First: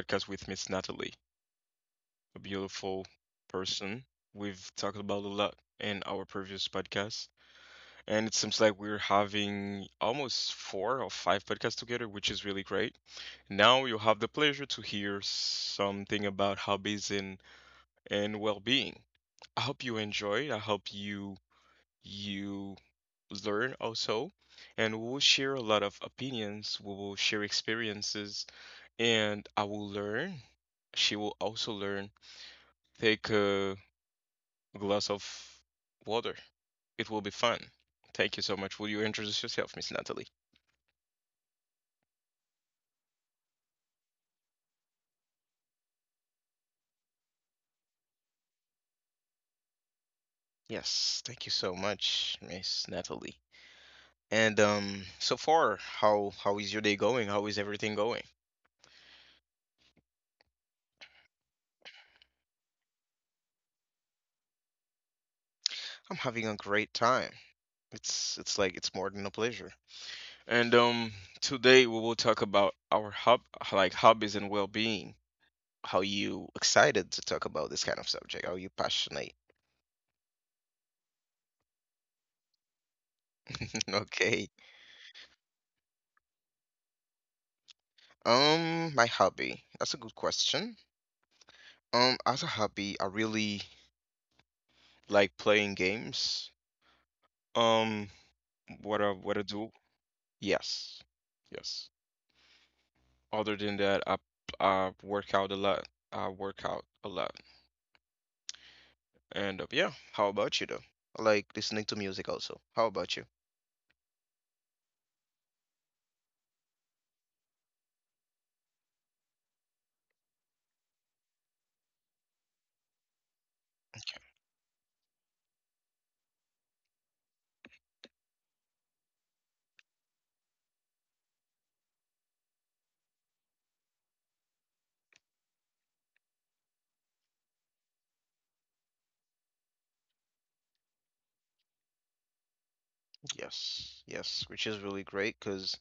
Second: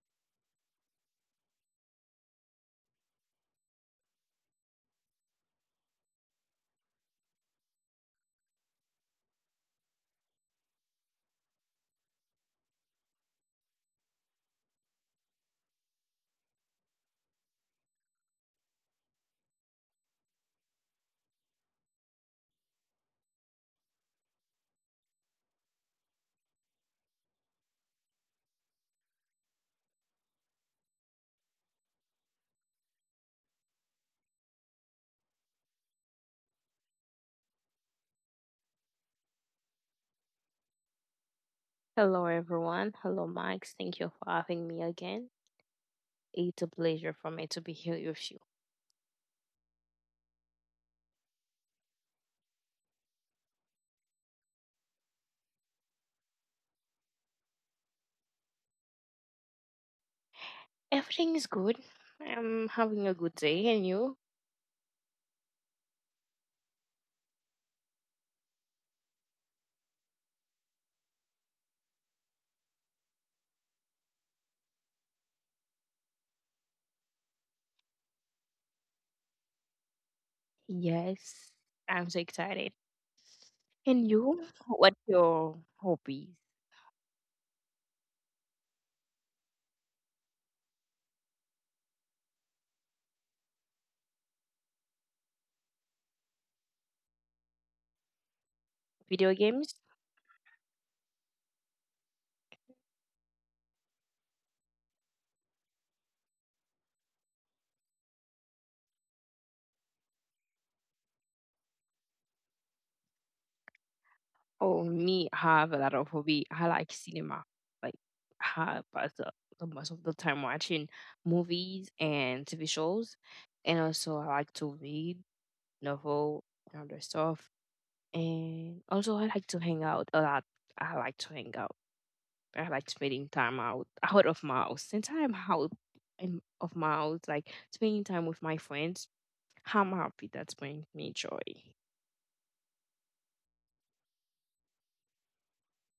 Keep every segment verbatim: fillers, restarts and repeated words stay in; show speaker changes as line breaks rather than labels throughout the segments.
podcast with Miss Natalie, a beautiful person. We've talked about a lot in our previous podcast, and it seems like we're having almost four or five podcasts together, which is really great. Now you'll have the pleasure to hear something about hobbies and and well-being. I hope you enjoy. I hope you you learn also, and we'll share a lot of opinions. We will share experiences and I will learn. She will also learn. Take a glass of water. It will be fun. Thank you so much. Will you introduce yourself, Miss Natalie?
Hello, everyone. Hello, Max. Thank you for having me again. It's a pleasure for me to be here with you.
Yes, thank you so much, Miss Natalie. And um, so far, how how is your day going? How is everything going?
Everything is good. I'm having a good day, and you?
I'm having a great time. It's it's like it's more than a pleasure. And um, today we will talk about our hub like hobbies and well-being. How you excited to talk about this kind of subject? Are you passionate?
Yes, I'm so excited. And you?
Okay.
What your hobbies?
Um, my hobby. That's a good question. Um, as a hobby, I really like playing games. Um, what I
Video
what I do?
games?
Yes, yes. Other than that, I I work out a lot. I work out a lot. And uh, yeah, how about you though? I like listening to music also. How about you?
Oh, me have a lot of hobby. I like cinema. Like, I pass the, the most of the time watching movies and T V shows, and also I like to read novel and other stuff. And also, I like to hang out a lot. I like to hang out. I like spending time out out of my house. Since I'm out in, of my house, like spending time with my friends, I'm happy. That's brings me joy.
Yes, yes, which is really great because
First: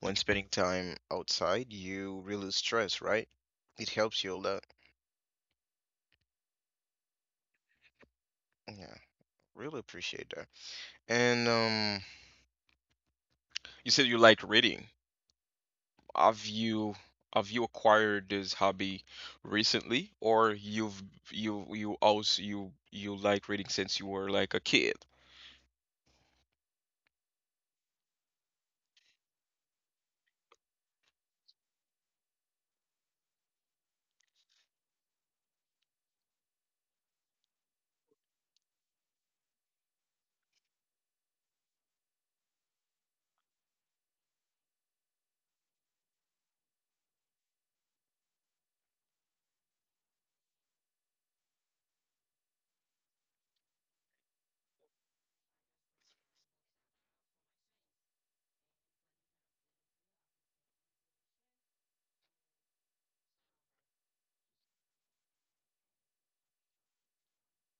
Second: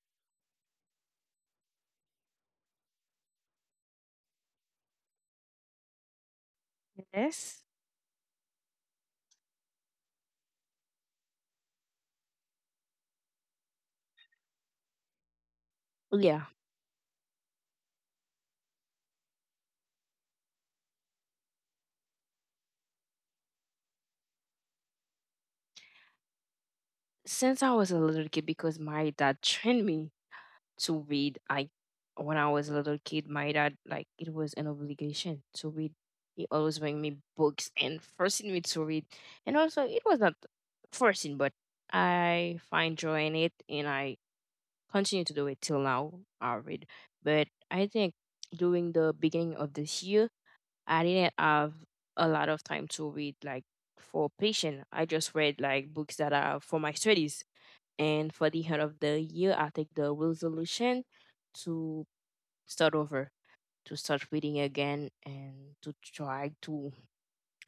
when spending time outside, you release stress, right? It helps you a lot.
Yes.
Yeah, really appreciate that. And um, you said you like reading.
Yeah.
Have you have you acquired this hobby recently, or you've you you also you you like reading since you were like a kid?
Since I was a little kid, because my dad trained me to read. I when I was a little kid, my dad like it was an obligation to read. He always bring me books and forcing me to read. And also it was not forcing, but I find joy in it and I continue to do it till now. I read. But I think during the beginning of this year I didn't have a lot of time to read like for patient. I just read like books that are for my studies and for the end of the year, I take the resolution to start over, to start reading again, and to try to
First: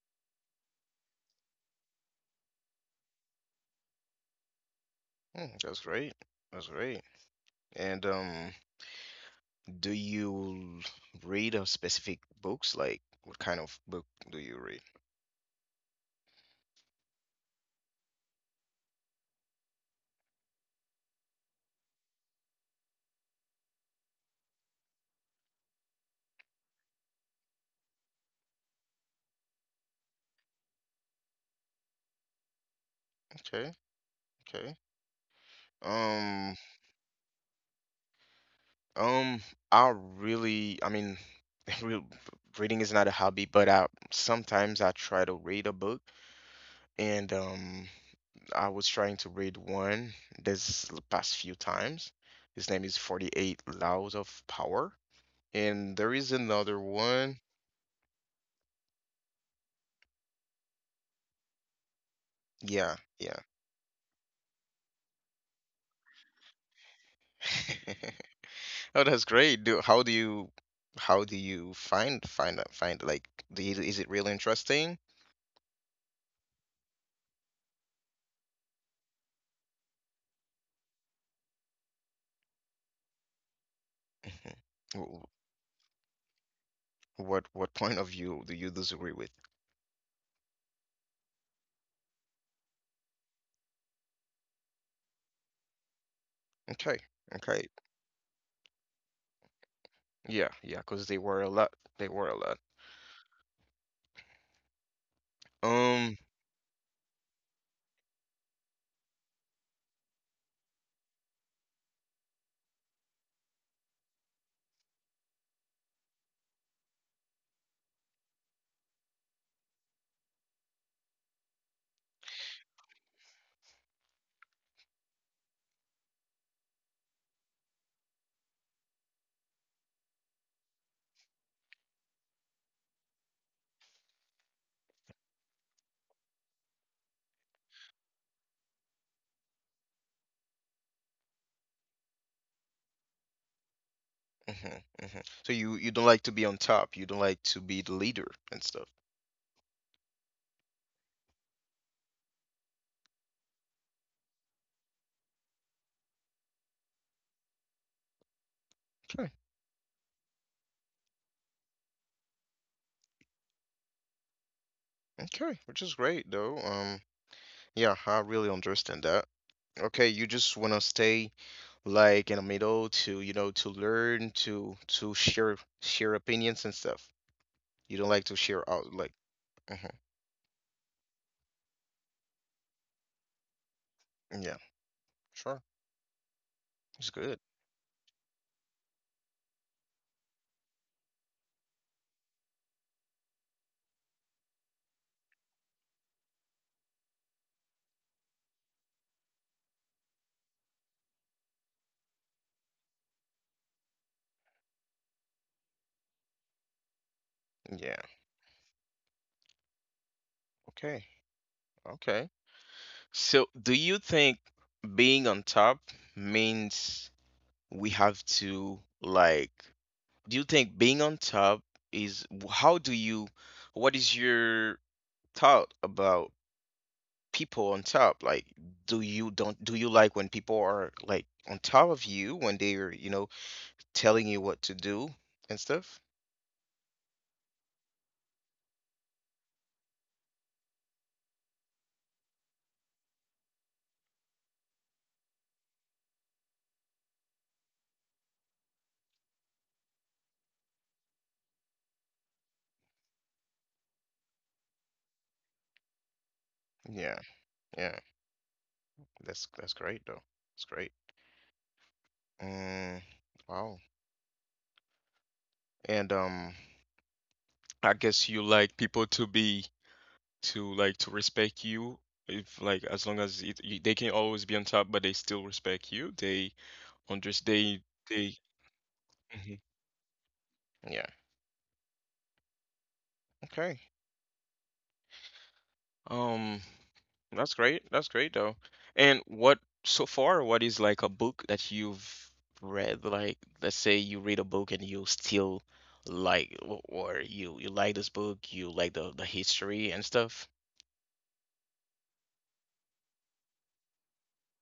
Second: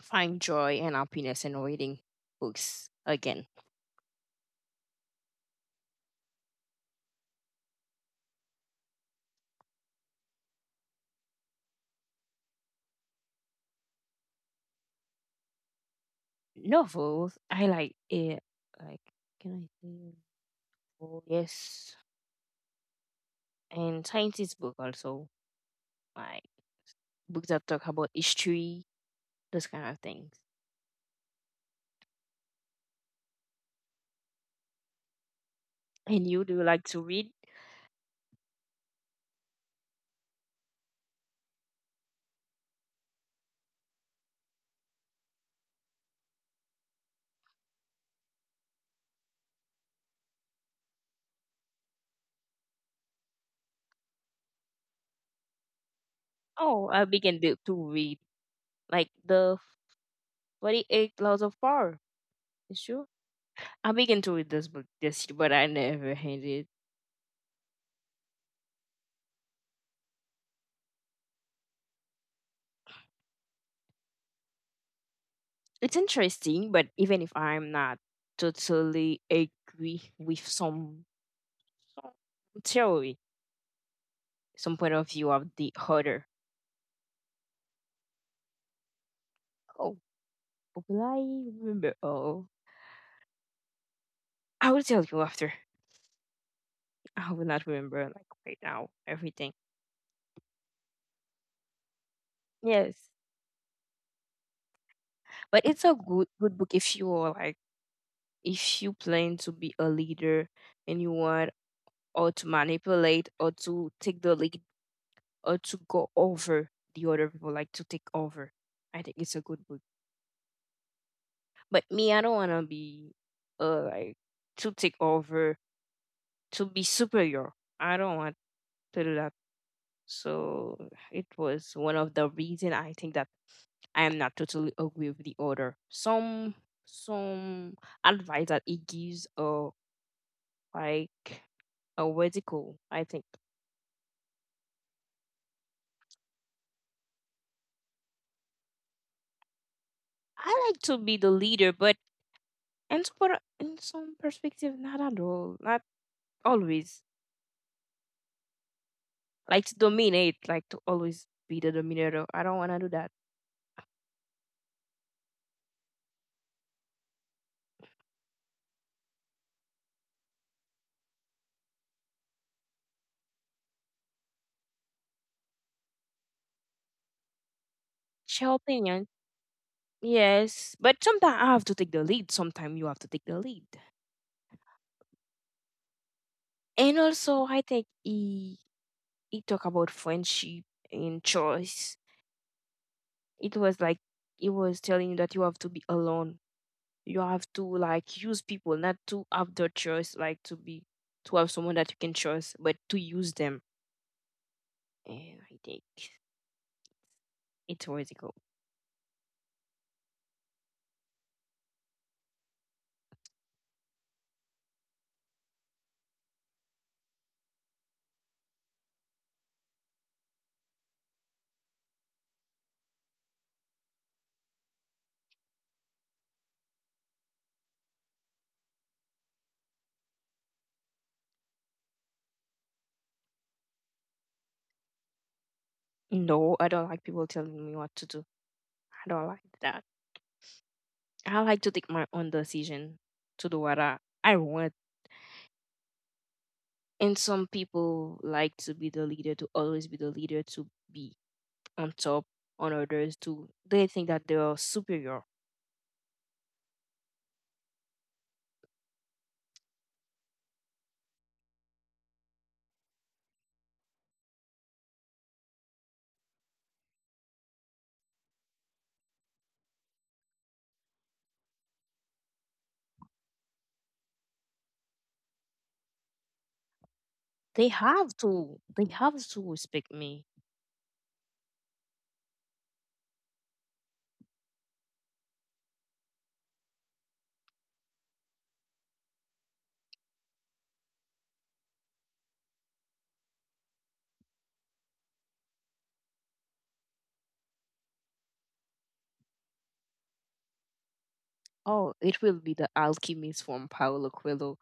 find joy and happiness in reading books again.
Hmm, that's great. That's great. And um, do you read a specific books? Like, what kind of book do you read?
Novels, I like it. Like, can I say? Novel? Yes, and scientist book also. Like books that talk about history, those kind of things.
Okay, okay.
And you do
Um,
you like to read?
um, I really, I mean, real reading is not a hobby, but I sometimes I try to read a book. And um I was trying to read one this past few times. His name is forty-eight Laws of Power. And there is another
Oh, I began
one.
to, to read like the forty-eight Laws of Power. Is
Yeah,
true.
yeah.
I'm big into with this book, this, but I never had it.
Oh, that's great. Do how do you how do you find find uh, find like the, is it really interesting?
It's interesting, but even if I'm not totally agree with some, some theory,
Mhm.
some point of
Wh-
view of the author.
What what point of view do you disagree with?
Oh, but will I remember? Oh, I will tell you after.
Okay.
I will not
Okay.
remember like right now everything.
Yeah, yeah, because they were a lot. They were a lot.
Yes, but it's a
Um.
good good book if you are like if you plan to be a leader and you want or to manipulate or to take the lead uh, to go over the other people, like to take over. I think it's a good book. But me, I don't want to be uh, like to take over, to be superior. I don't want to do that. So it was one of the reason I think that I am not totally agree with the order. Some some advice that it gives or like a radical, I think.
Hmm. Hmm. So you you don't like to be on top. You don't like to be the leader and stuff.
I like to be the leader, but in some, per- in some perspective, not at all. Not always.
Okay.
Like to dominate, like to always be the dominator. I don't want to do that.
Okay, which is great though. Um, yeah, I really understand that. Okay, you just want to stay like in the middle to, you know, to learn, to to share share opinions and stuff. You don't like to
Share
share out
opinion,
like. Hmm.
yes, but sometimes I have to take the lead. Sometimes you have to take the lead.
Yeah, sure.
And
It's good.
also, I think he he talked about friendship and choice. It was like it was telling you that you have to be alone. You have to like use people, not to have the choice, like to be to have someone that you can trust, but to use them. And I think it's
Yeah.
worth it.
Okay. Okay. So, do you think being on top means we have to like do you think being on top is how do you what is your thought about people on top like do you don't do you like when people are like on top of you when they're you know telling you what to do and stuff?
No, I don't like people telling me what to do. I don't like that. I like to take my own decision to do what I, I want. And some people like to be the leader, to always be the leader, to be on top on others, to they think that they are superior.
Yeah, yeah, that's that's great though. It's great. Mm, wow. And um I guess you like people to be to like to respect you if like as long as it, you, they can always be on top but they still respect you they on this
They
day
have
day.
to they have to
Mhm.
respect me.
Yeah. Okay. Um, that's great. That's great though. And what so far, what is like a book that you've read? Like, let's say you read a book and you still like, o- or you you like this book, you like the the history and stuff.
Oh, it will be the alchemist from Paulo Coelho.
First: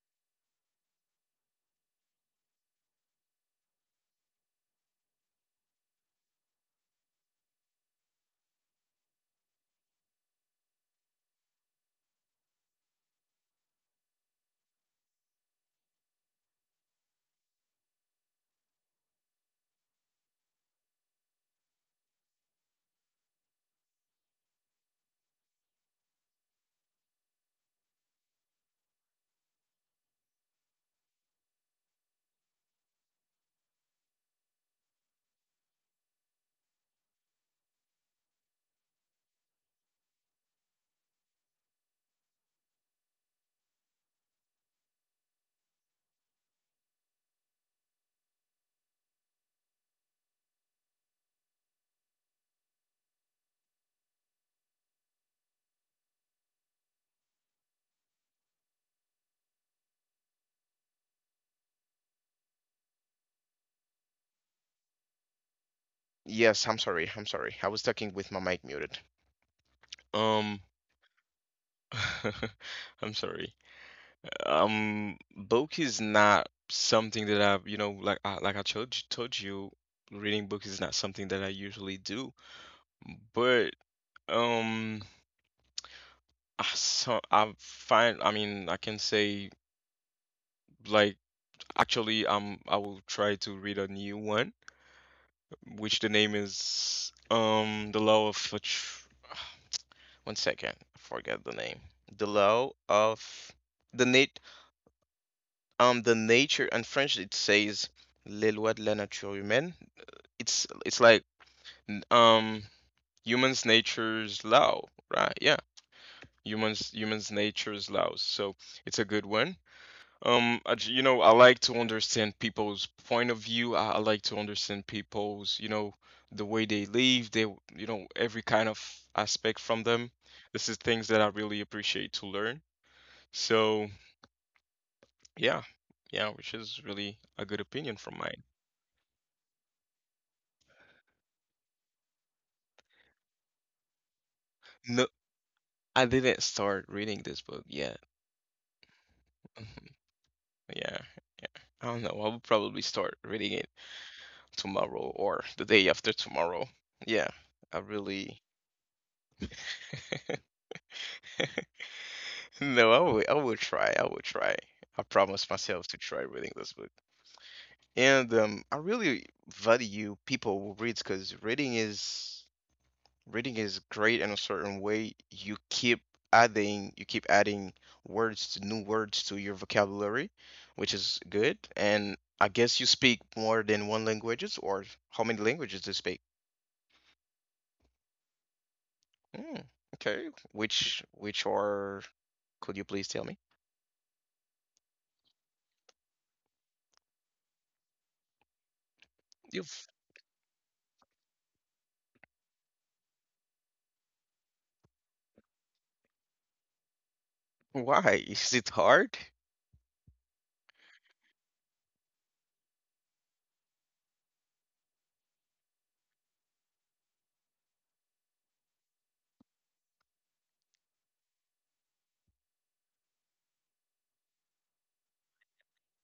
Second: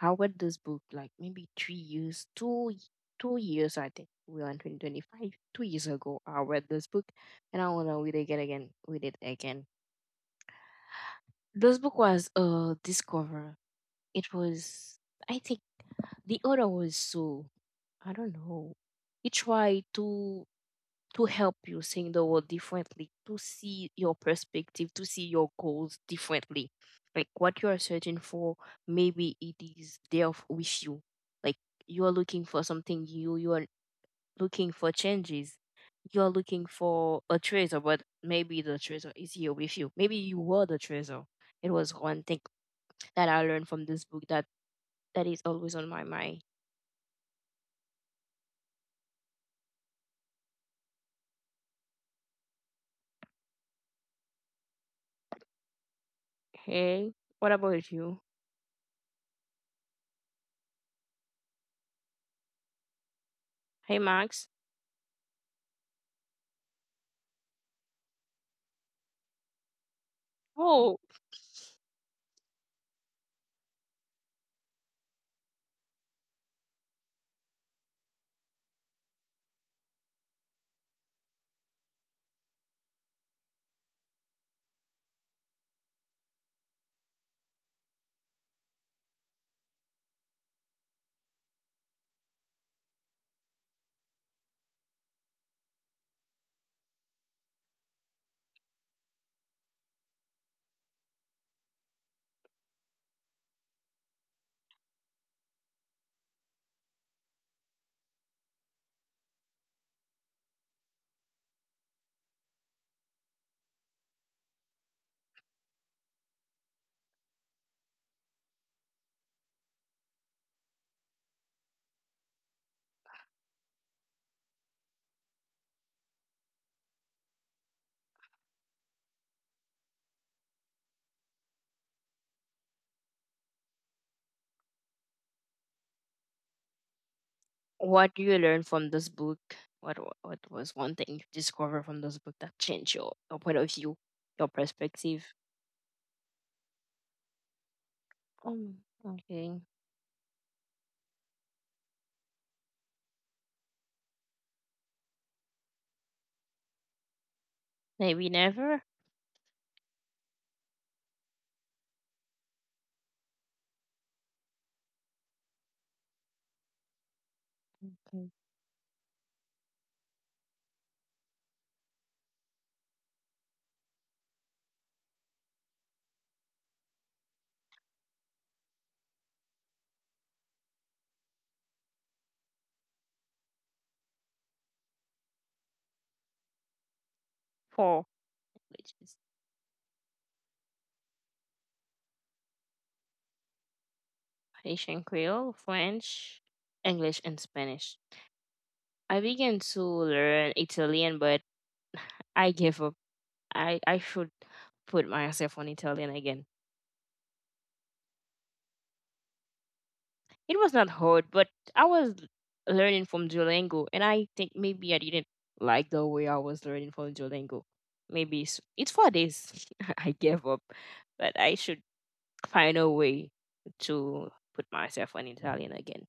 I read this book like maybe three years, two y- two years I think. We are in twenty twenty five. Two years ago I read this book and I wanna read it again again read it again. This book was uh Discover. It was I think the other was so I don't know. It tried to to help you seeing the world differently, to see your perspective, to see your goals differently. Like what you are searching for, maybe it is there f- with you. Like you are looking for something new, you are looking for changes. You are looking for a treasure, but maybe the treasure is here with you. Maybe you were the treasure. It was one thing that I learned from this book that that is always on my mind. Hey, what about you? Hey, Max.
Yes, I'm sorry. I'm sorry. I was talking with my mic muted. Um,
Oh,
I'm sorry. Um, book is not something that I've, you know, like I, like I told you, told you, reading book is not something that I usually do. But um, I so I find, I mean, I can say like actually, um, I will try to read a new one, which the name is um, The Law of Attr- one second, I forget the name. The Law of the nat um the nature. In French it says Les lois de la nature humaine. It's it's like um humans nature's law, right? Yeah, humans humans nature's laws. So it's a good one. um I j- you know, I like to understand people's point of view. i, I like to understand people's, you know, the way they live they you know, every kind of aspect from them. This is things that I really appreciate to learn. So yeah, yeah, which is really a good opinion
what
from
do you
mine.
learn from this book? What wa- what was one thing you discovered from this book that changed your, your point of view, your
No,
perspective?
I didn't start reading this book yet.
Um, okay,
Yeah, I don't know. I will probably start reading it tomorrow or the day after tomorrow. Yeah, I
maybe
really
never.
no. I will. I will try. I will try. I promise myself to try reading this book.
Okay,
And um, I really value people who reads because reading is reading is great in a certain way. You keep adding. You keep adding words to new words to your vocabulary, which is good. And I guess you speak more than one languages or how many languages do you speak?
four which is
Mm, okay. Which which are could you please tell me?
Haitian Creole, French, English, and Spanish. I began to
You've
learn Italian, but I gave up. I, I should put myself on Italian again.
why? Is it hard?
It was not hard, but I was learning from Duolingo, and I think maybe I didn't like the way I was learning from Duolingo. Maybe it's, it's four days. I gave up, but I should find a way to put myself on Italian again.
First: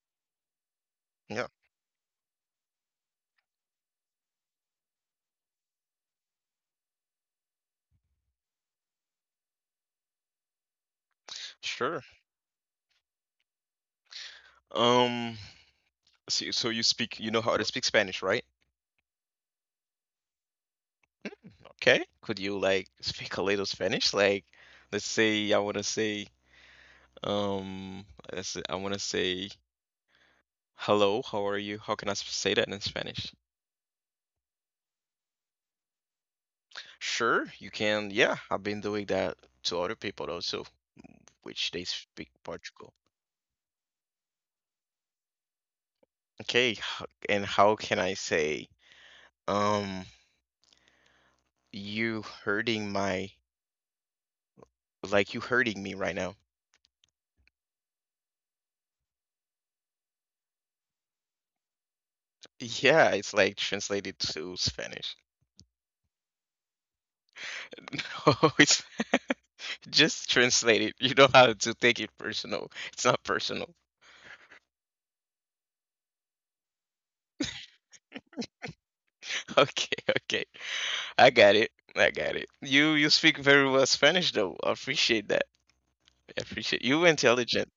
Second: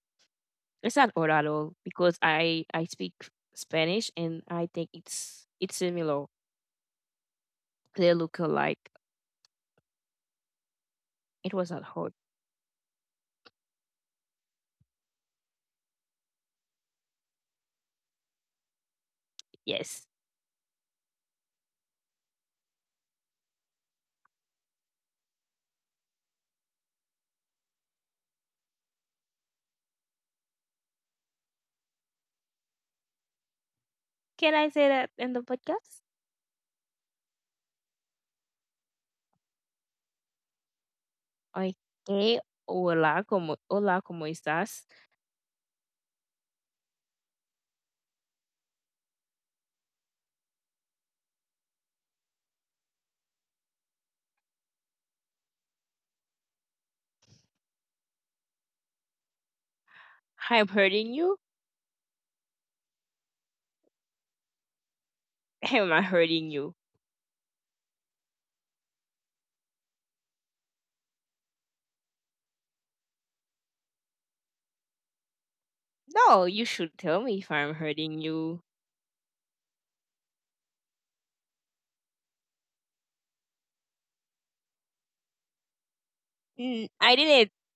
It's not hard at
Yeah,
all because I I speak Spanish, and I think it's it's similar. They look alike. It was not
sure.
hard.
Um, so, so you speak, you know how to speak Spanish, right?
Yes.
Okay. Could you like speak a little Spanish? Like, let's say I want to say, um, let's say, I want to say hello. How are you? How can I s- say that in Spanish?
Can I say that in the podcast?
Sure, you can. Yeah, I've been doing that to other people also, which they speak
Okay.
Portugal.
Hola, como, hola, como estás?
Okay, h- and how can I say? Um, you hurting my like you hurting me right now.
I'm hurting you?
Yeah, it's like translated to Spanish.
Am I hurting you?
No, it's just translated. You don't have to take it personal. It's not personal.
No, you should tell me if I'm hurting you.
Okay, okay. I got it. I got it. You you speak very well Spanish though. I appreciate that. I appreciate
"Mm,
you
I didn't.
intelligent.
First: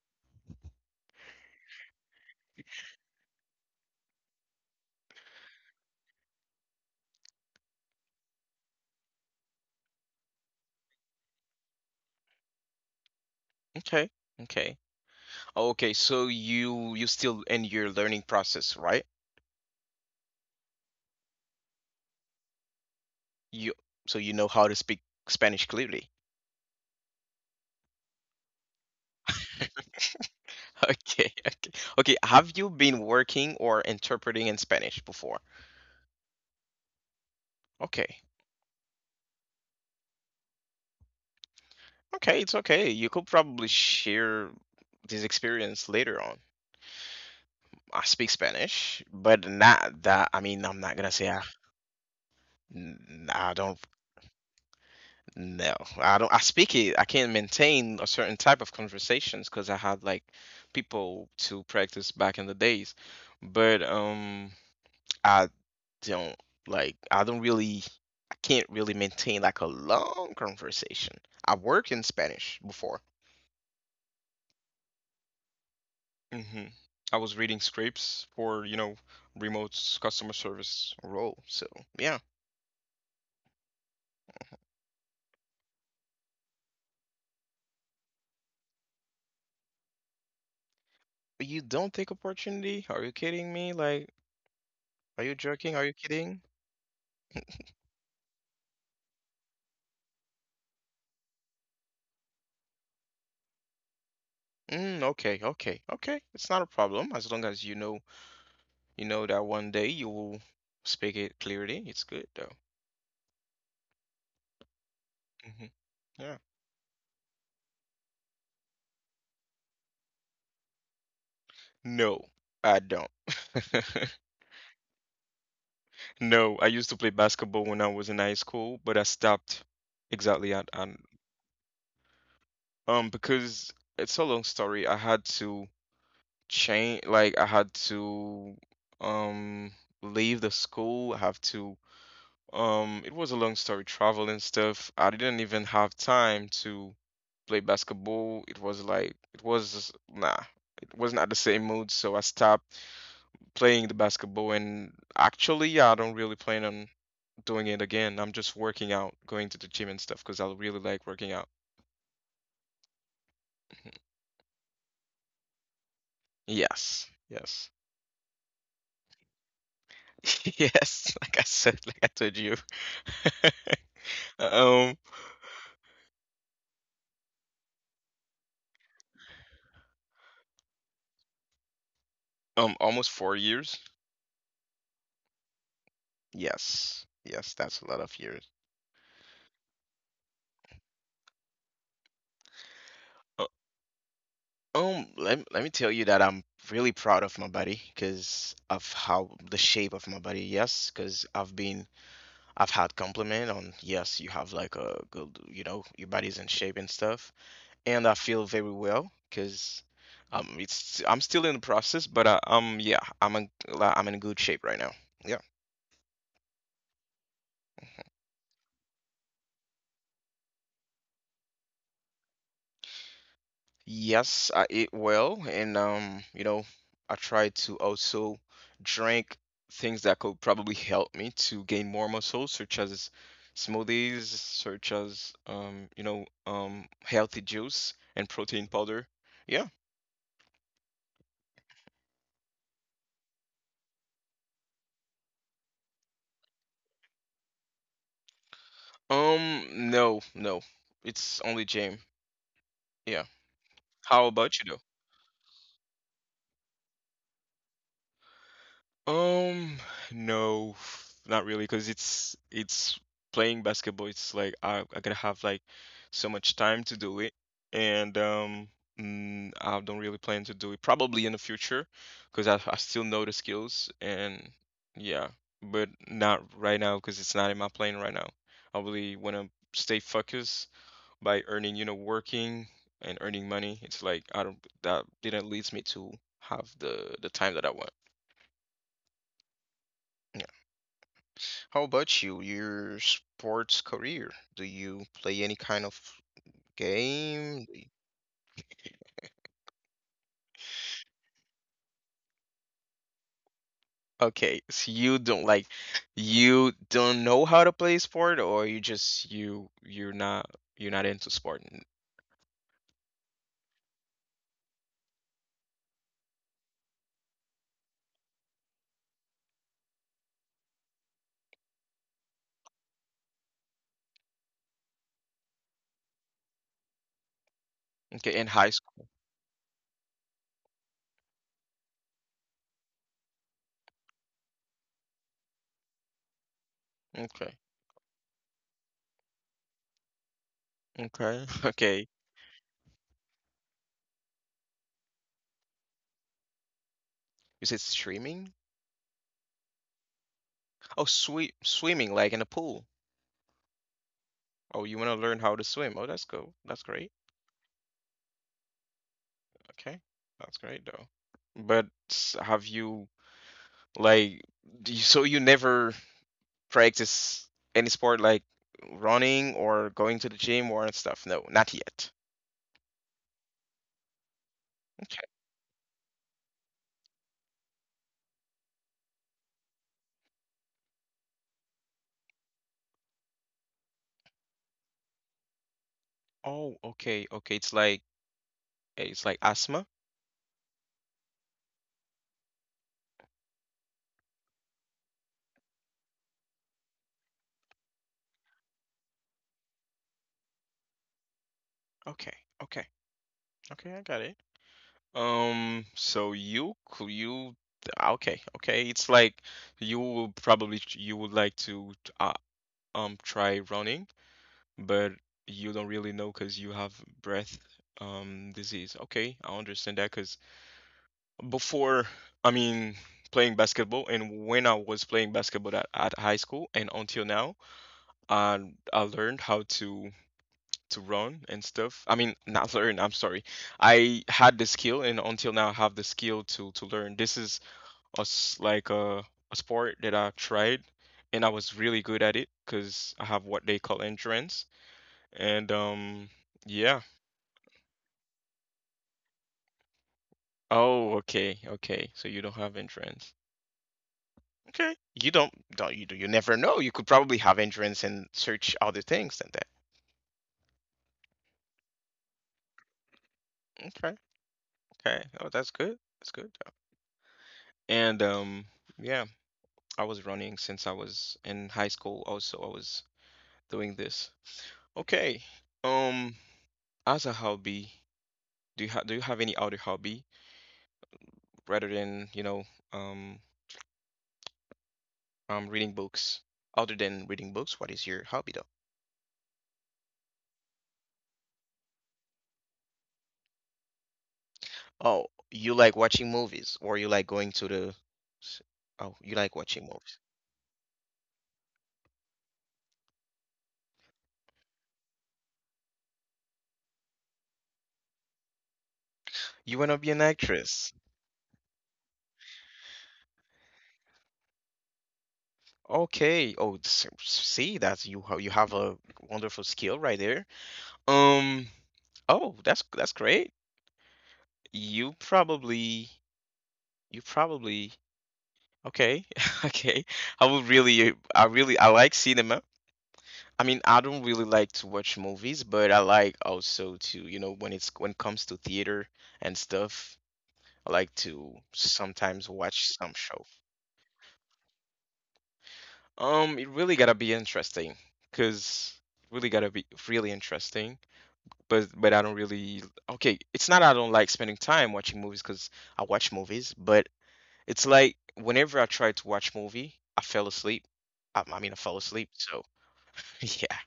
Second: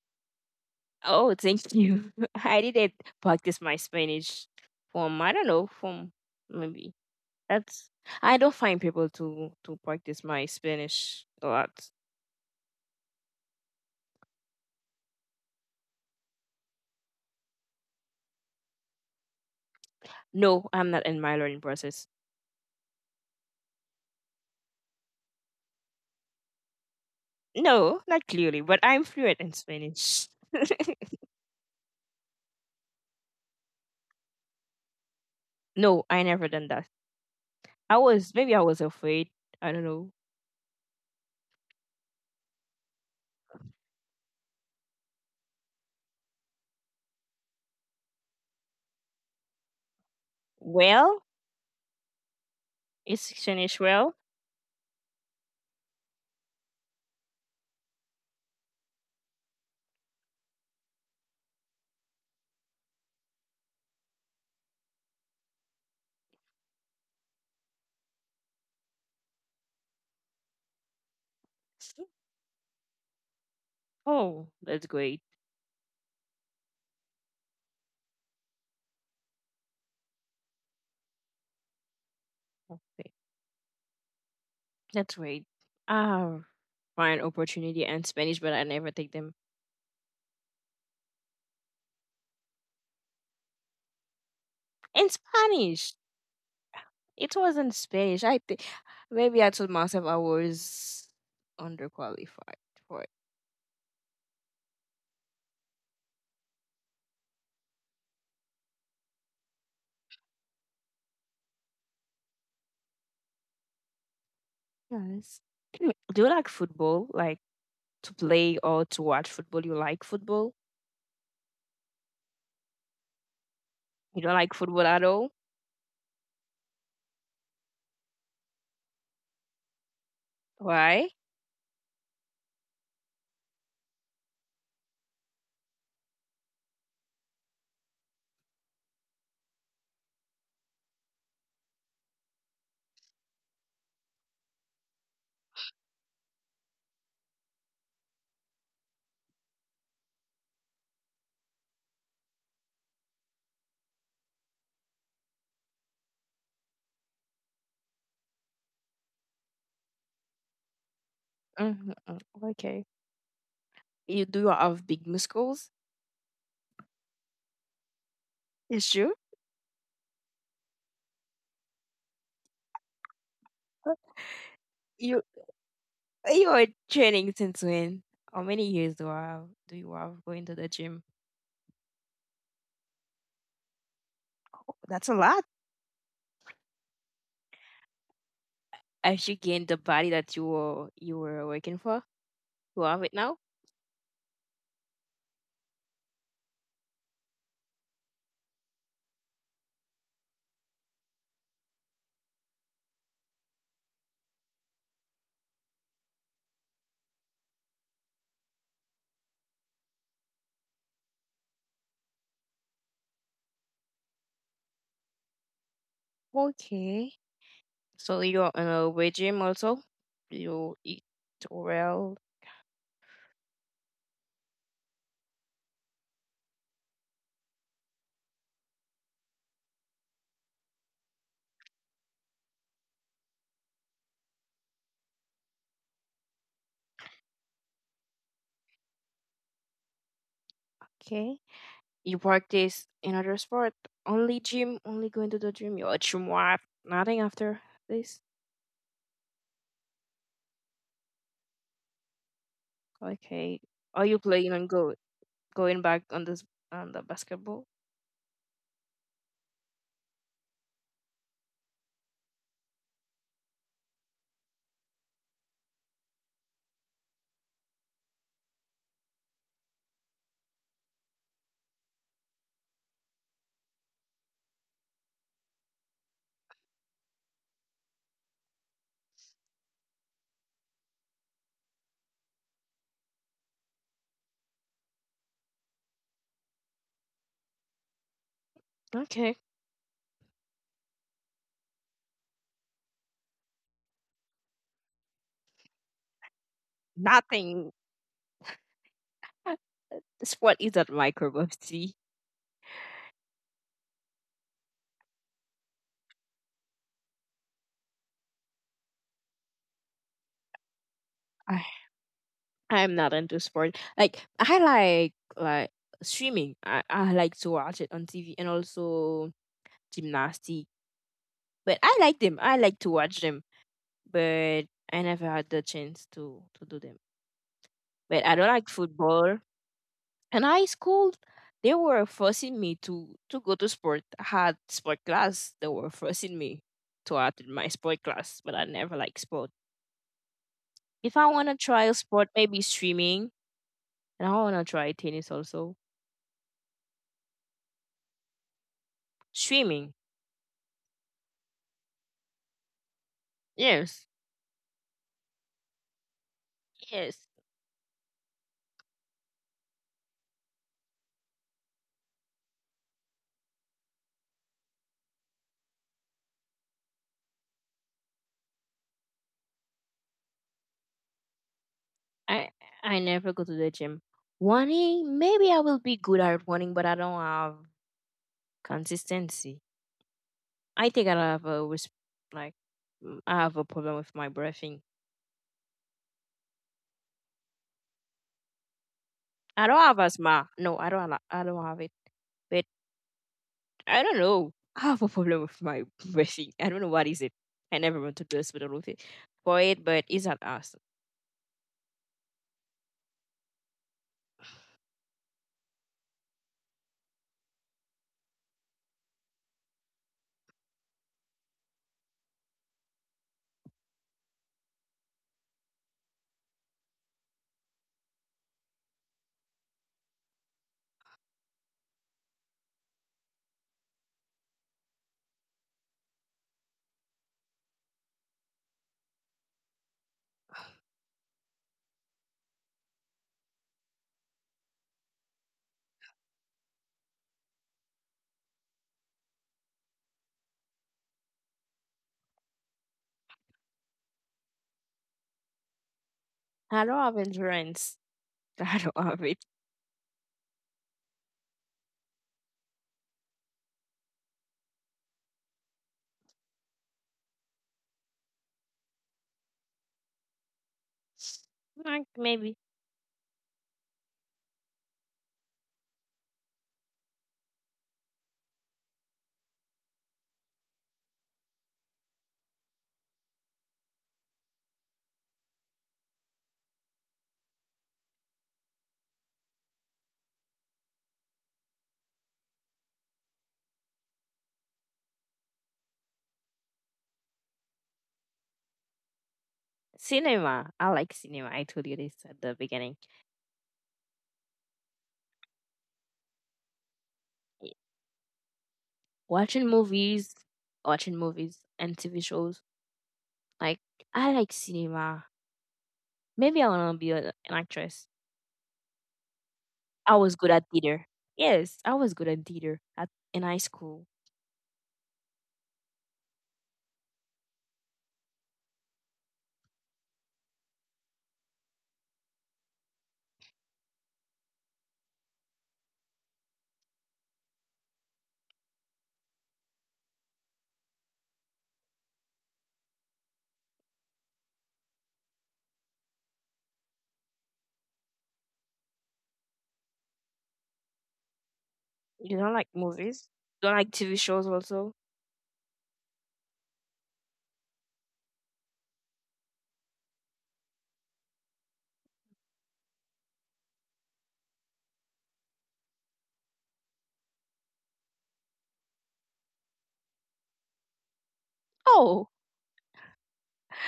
Oh, thank you. I didn't practice my Spanish from, I don't know, from maybe. That's. I don't find people to, to practice my Spanish a lot.
Okay. Okay. Okay, so you you still in your learning process, right?
No, I'm not in my learning process.
You So you know how to speak Spanish clearly.
No, not clearly, but I'm fluent in Spanish.
Okay, okay. Okay, have you been working or interpreting in Spanish before?
No, I never done that. I
Okay.
was, maybe I was afraid. I don't know.
Okay, it's okay. You could probably share this experience later on. I speak Spanish, but not that. I mean, I'm not gonna
Well,
say I,
is
n- I don't.
Spanish well?
No, I don't. I speak it. I can't maintain a certain type of conversations because I had like people to practice back in the days. But um, I don't like I don't really I can't really maintain like a long conversation. I worked in Spanish before.
Oh, that's great.
Hmm. I was reading scripts for, you know, remote s- customer service role. So yeah,
Okay. That's great. Ah, find opportunity and Spanish, but I never take them
but you don't take opportunity? Are you kidding me? Like,
in
are you joking?
Spanish.
Are you kidding?
It wasn't Spanish. I think maybe I told myself I was underqualified for it.
Mm, okay, okay, okay. It's not a problem as long as you know you know that one day you will speak it clearly. It's good though.
Yes.
Hmm.
Anyway, do you
Yeah.
like football? Like to play or to watch football? You like football?
No, I don't.
You don't like football at all?
No, I used to play basketball when I was in high school, but I stopped exactly at and
Why?
um because it's a long story. I had to change, like I had to um leave the school. I have to um it was a long story, travel and stuff. I didn't even have time to play basketball. It was like it was nah, it wasn't at the same mood, so I stopped playing the basketball and actually yeah, I don't really plan on doing it again. I'm just working out, going to the gym and stuff because I really like working out.
Hmm. Okay.
Mhm.
You do you have big muscles?
Yes, yes,
It's true.
yes. Like I said, like I told you.
Uh,
Um,
You you are training since when? How many years do I have, do you have going to the gym?
um, almost four years.
Oh, that's a lot.
Yes, yes, that's a lot of years.
Have you gained the body that you were you were working for? You have it now.
Uh, Um, let let me tell you that I'm really proud of my body because of how the shape of my body. Yes, because I've been I've had compliment on yes, you have like a good, you know, your body's in shape and stuff. And I feel very well because um it's I'm still in the process, but uh, um yeah I'm in like, I'm in good shape right now. Yeah.
Okay. So you're in a weight gym also. You eat well.
Yes, I eat well, and um you know I try to also drink things that could probably help me to gain more muscle, such as smoothies, such as um you know um healthy juice and protein powder. Yeah.
Okay. You practice another sport. Only gym. Only going to the gym. You're a gym wife. Nothing after this.
Um no no, it's only gym. Yeah.
Okay. Are you
How
playing
about
on
you
go going back on this on the basketball?
Um, no, f- not really, because it's it's playing basketball. It's like I I gotta have like so much time to do it, and um, mm, I don't really plan to do it. Probably in the future, because I I still know the skills and yeah, but not right now because it's not in my plan right now. I really wanna stay focused by earning, you know, working and earning money. It's like I don't that didn't leads me to have the the time that I want.
Okay.
How about you, your sports career? Do you play any kind of
Nothing.
game?
Sport isn't my cup of tea.
Okay, so you don't like you don't know how to play sport or you just you you're not you're not into
I
sport. n-
I'm not into sport. Like I like like swimming. I, I like to watch it on T V and also gymnastic. But I like them. I like to watch them. But I never had the chance to to do them. But I
Okay,
don't
in
like
high school.
football. In high school, they were forcing me to to go to sport. I had sport class. They were forcing me to
Okay.
attend my sport class, but I never like sport. If I
Okay.
want to try a
Okay.
sport, maybe swimming and I wanna try tennis also.
Is it streaming?
Swimming,
Oh, sweet swimming like in a pool.
yes,
Oh, you want to learn how to swim. Oh, that's cool. That's great.
yes.
Okay. That's great though. But s- have you like do you- so you never practice any sport like running or going to the gym or stuff? No, not yet.
I I never go to the gym.
Okay.
Running, maybe I will be good at running, but I don't have consistency. I think I have a res- like mm, I have a problem with my breathing.
Oh, okay, okay. It's like eh, it's like
I don't
asthma.
have asthma. No, I don't. Ha- I don't have it. But I don't know. I have a problem with my breathing. I don't know what is it. I never went to the hospital with it for it, but it's not us.
Okay, okay, okay. I got it. Um, so you cou- you ah, okay, okay. It's like you will probably ch- you would like to t- uh, um try running, but you don't really know because you have breath um disease. Okay, I understand that because before I mean playing basketball and when I was playing basketball at, at high school and until now i i learned how to to run and stuff. I mean not learn, I'm sorry, I had the skill and until now I have the skill to to learn. This is a s like a, a sport that I've tried and I was really good at it because I have what they call endurance and um
I don't
yeah.
have endurance. I don't have it.
Oh okay, okay, so you don't have endurance. Okay. You don't don't you do you never know. You could probably have entrance and search other things than that.
Like maybe
Okay. Okay. Oh, that's good. That's good. uh, And um yeah, I was running since I was in high school also. I was doing this. Okay. Um as a hobby, do you ha do you have any other hobby rather than, you know, um um reading books? Other than reading books, what is your hobby though?
cinema. I like cinema. I told you this at the beginning.
Oh, you like watching movies or you like going to
Y-
the s- Oh, you like
Watching
watching movies.
movies, watching movies and T V shows. Like I like cinema. Maybe I wanna be a, an actress.
You want to be an
I was good at
actress.
theater. Yes, I was good at theater at in high school.
Okay. Oh, s- see, that's you ha- you have a wonderful skill right there. Um, oh, that's that's great. You probably you probably okay. Okay. I would really I really I like cinema. I mean, I don't really like to watch movies, but I like also to, you know, when it's when it comes to theater and stuff, I like to
You
sometimes
don't like
watch some
movies?
show.
Don't like T V shows also?
Um, it really gotta be interesting, cause really gotta be really interesting. But but I don't really okay. It's not I don't like spending time watching movies, cause I watch movies. But it's like whenever I try to watch movie, I fell asleep. I, I mean, I fell
Oh,
asleep. So yeah.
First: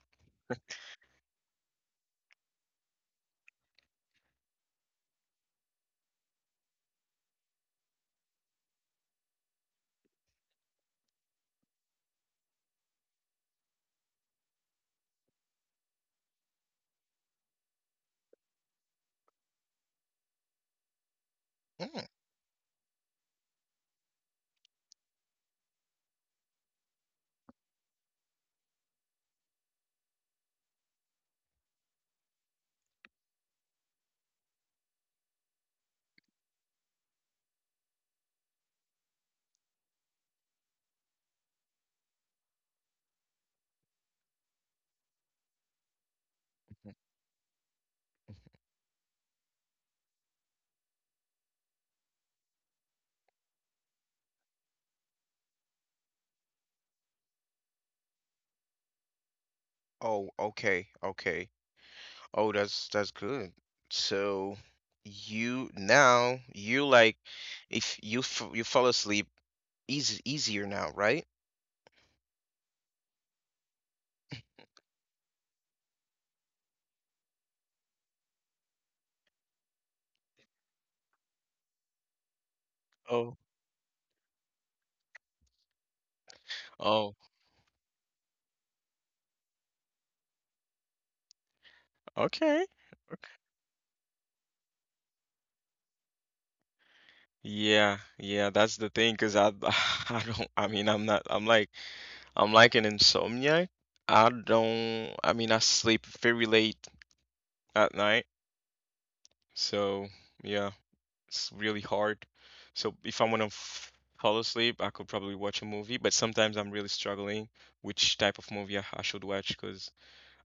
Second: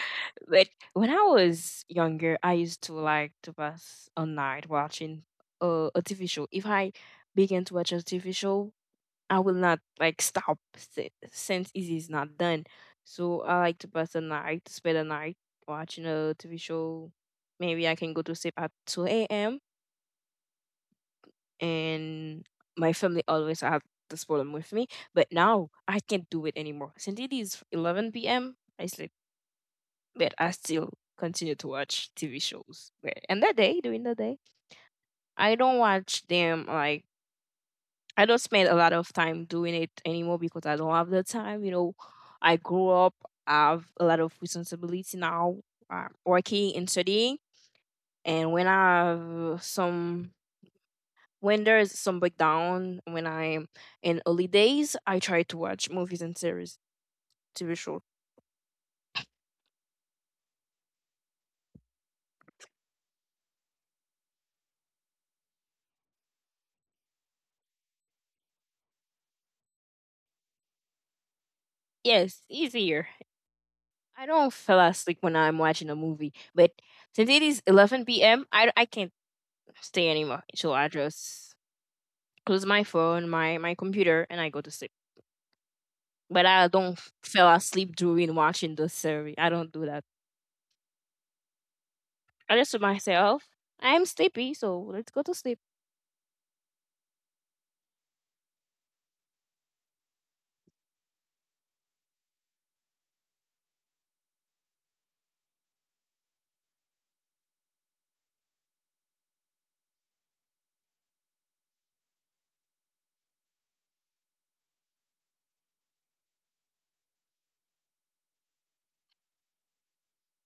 but when I was younger, I used to like to pass a night watching uh, a T V show. If I began to watch a T V show I will not like stop si- since it is not done. So I like to pass the night, to spend the night watching a T V show. Maybe I can go to sleep at two a m
Mm.
and my family always had this problem with me. But now I can't do it anymore. Since it is eleven p m, I sleep, but I still continue to watch T V shows. But- And the day, during the day, I don't watch them like I don't spend a lot of time doing it anymore because I don't have the time. You know, I grew up, I have a lot of responsibility now, uh, working and studying. And when I have some, when there's some breakdown, when I'm in early days, I try to watch movies and series, T V show.
Oh, okay, okay. Oh, that's that's good. So you now you like if you f you fall asleep easy easier now, right?
Yes, easier. I don't fall asleep when I'm watching a movie, but since it is eleven p m, I, I can't stay anymore. So I just close my phone,
Oh.
my, my computer, and I go to sleep. But I don't
Oh,
fell asleep during watching the series. I don't do that. I
okay.
just remind myself, I'm sleepy, so let's go to sleep.
Yeah, yeah, that's the thing, 'cause I I don't I mean I'm not I'm like I'm like an insomniac. I don't I mean I sleep very late at night. So, yeah, it's really hard. So, if I want to fall asleep, I could probably watch a movie, but sometimes I'm really struggling which type of movie I, I should watch 'cause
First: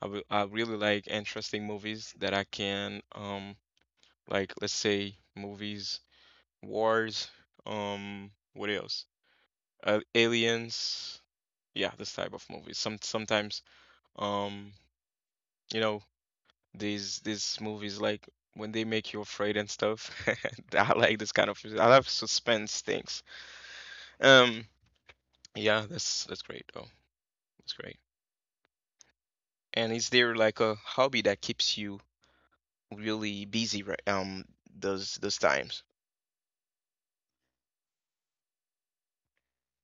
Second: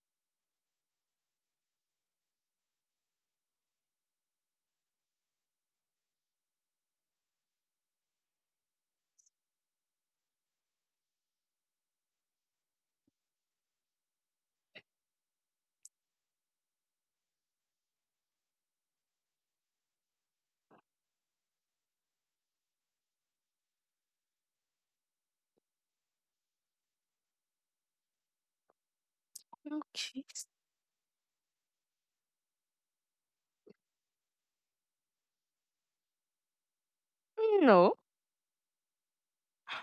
I will, I really like interesting movies that I can um like let's say movies Wars, um, what else? Uh, Aliens. Yeah, this type of movies. Some sometimes, um, you know, these these movies like when they make you afraid and stuff. I like this kind of. I love suspense things. Um, yeah, that's that's great. Oh, that's great. And is
Okay.
there like a hobby that keeps you really busy right um those those times?
No,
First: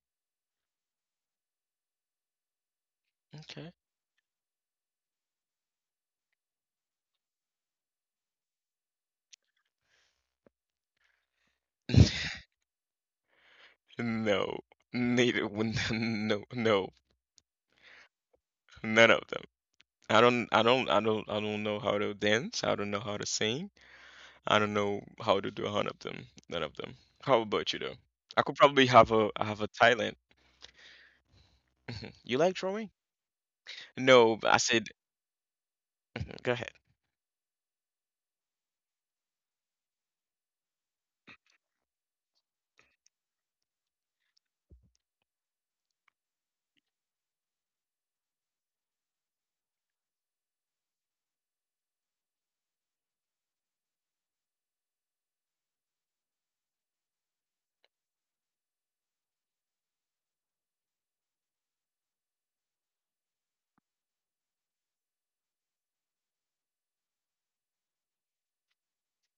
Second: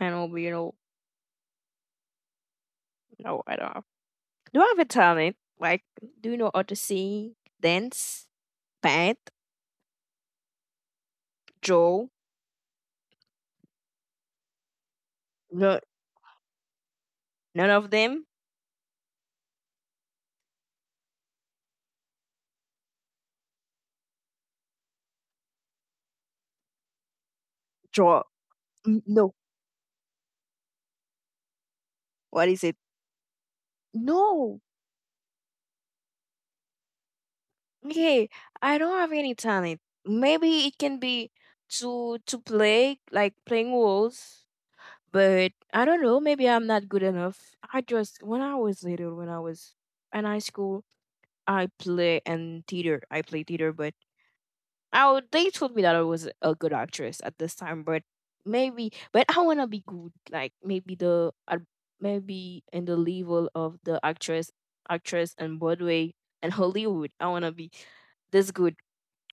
I don't you know. No, I
Okay.
don't. Do I have a talent? Like, do you know how to sing, dance, paint, draw?
No, neither. No,
No,
no, no,
none of them.
none of them. I don't, I don't, I don't, I don't know how to dance. I don't know how to sing. I don't know how to do a hundred of them, none of them. How about you though?
Draw.
I could probably
N-
have a,
No.
I have a talent. Mhm. You
What
like
is it?
drawing? No, but I
No.
said, Mhm, go ahead.
Okay, I don't have any talent. Maybe it can be to to play, like playing roles. But I don't know, maybe I'm not good enough. I just, when I was little, when I was in high school, I play and theater. I play theater, but I would- they told me that I was a good actress at this time, but maybe, but I wanna be good. Like maybe the uh, maybe in the level of the actress actress in Broadway and Hollywood. I wanna be this good.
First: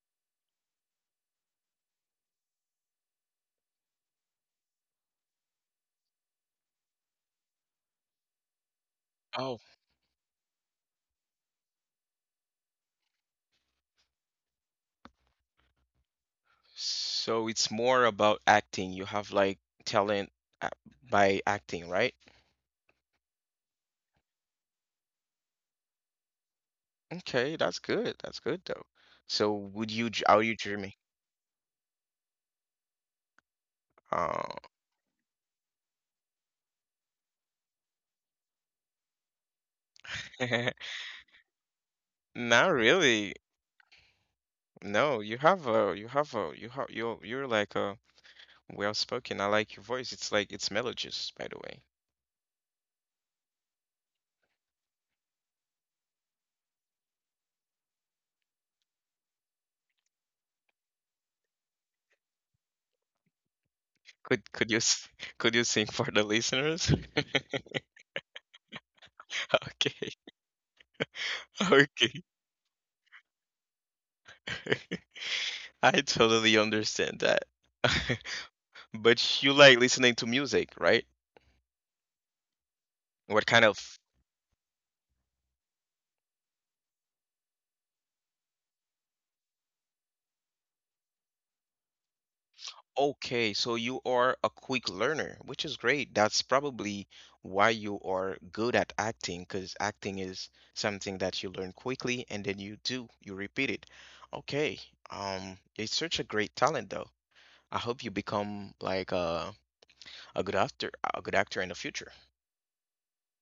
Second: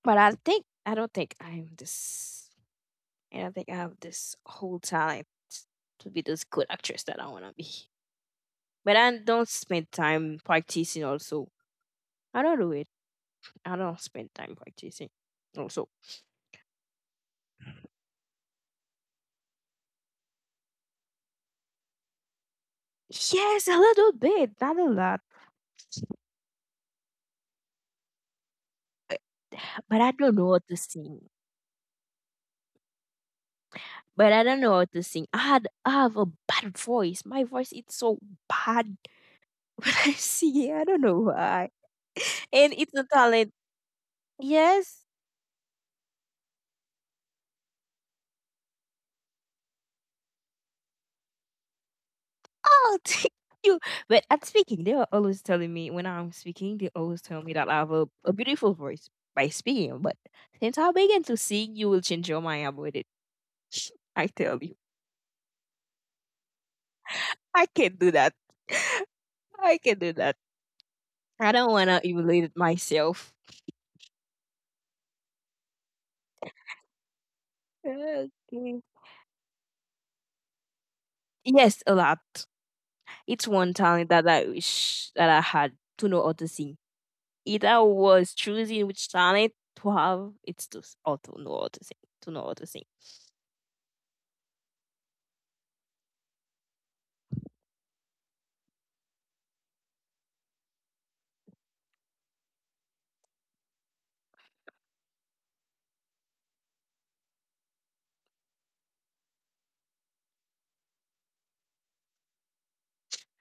But I think I don't think I'm this, and I think I have this whole talent to be this good actress that I want to be. But I don't
Oh,
spend time practicing also. I don't do it. I don't spend time practicing also.
so it's more about acting. You have like talent a- by acting, right?
Yes, a little bit, not a lot.
Okay, that's good. That's good though.
But
So would
but
you,
I
dr-
don't
are
know
you
how to
dreaming?
sing. But I
Oh,
don't know how to sing. I had I have a bad voice. My voice is so bad when I sing. I don't know why. And
not
it's a
really.
talent. Yes.
No, you have a, you have a, you have, you're, you're like a well spoken. I like your voice. It's like it's melodious, by the way.
Oh, you. But at speaking, they were always telling me when I'm speaking, they always tell me that I have a, a beautiful voice by speaking. But since I began to sing, you will change your mind about it. I
Could
tell
could you
you,
s- could you sing for the listeners?
I can't do that. I can not do
Okay.
that. I don't want to
Okay.
emulate myself.
I totally understand that.
Okay.
But you like listening to music, right?
Yes, a lot.
What
It's
kind
one
of
talent that I wish that I had, to know how to sing. Either was choosing which talent to have, it's to s- how to know how to sing, to know how to sing.
okay, so you are a quick learner, which is great. That's probably why you are good at acting, because acting is something that you learn quickly and then you do, you repeat it. Okay. Um, it's such a great talent though. I hope you become like a a good actor, a good actor in the future.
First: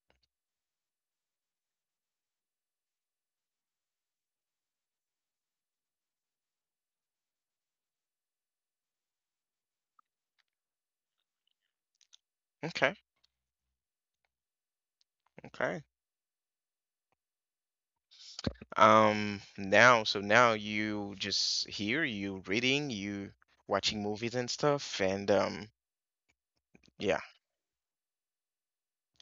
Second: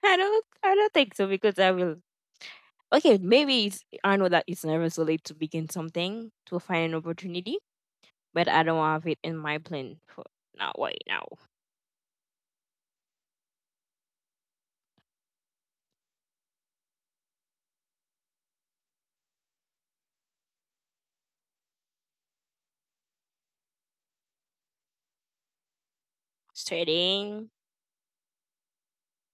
I don't I don't think so, because I will okay, maybe it's, I know that it's never so late to begin something, to find an opportunity, but I don't have it in my plan for now right now.
Okay, okay. Um, now, so now you just here, you reading, you watching movies and stuff, and um, yeah,
Studying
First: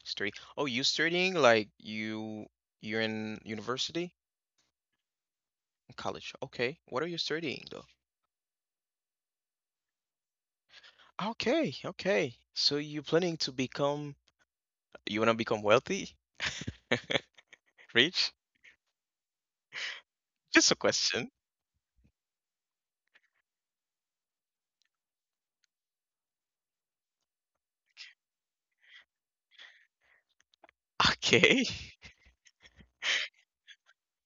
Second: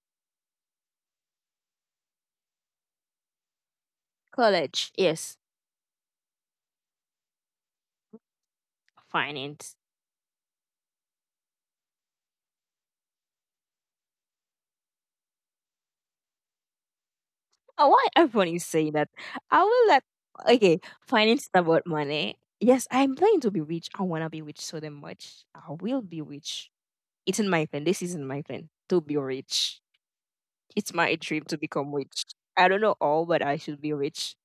study. Oh, you studying like you you're in university,
college, yes.
college. Okay, what are you studying though?
Finance.
Okay, okay. So you planning to become, you wanna become wealthy,
Oh, why
rich?
everyone is saying that? I will let okay,
Just a question.
finance is about money. Yes, I'm planning to be rich. I wanna be rich so damn much. I will be rich. It's in my plan. This is in my plan to be rich. It's my dream to
Okay.
become rich. I don't know all, but I should be rich.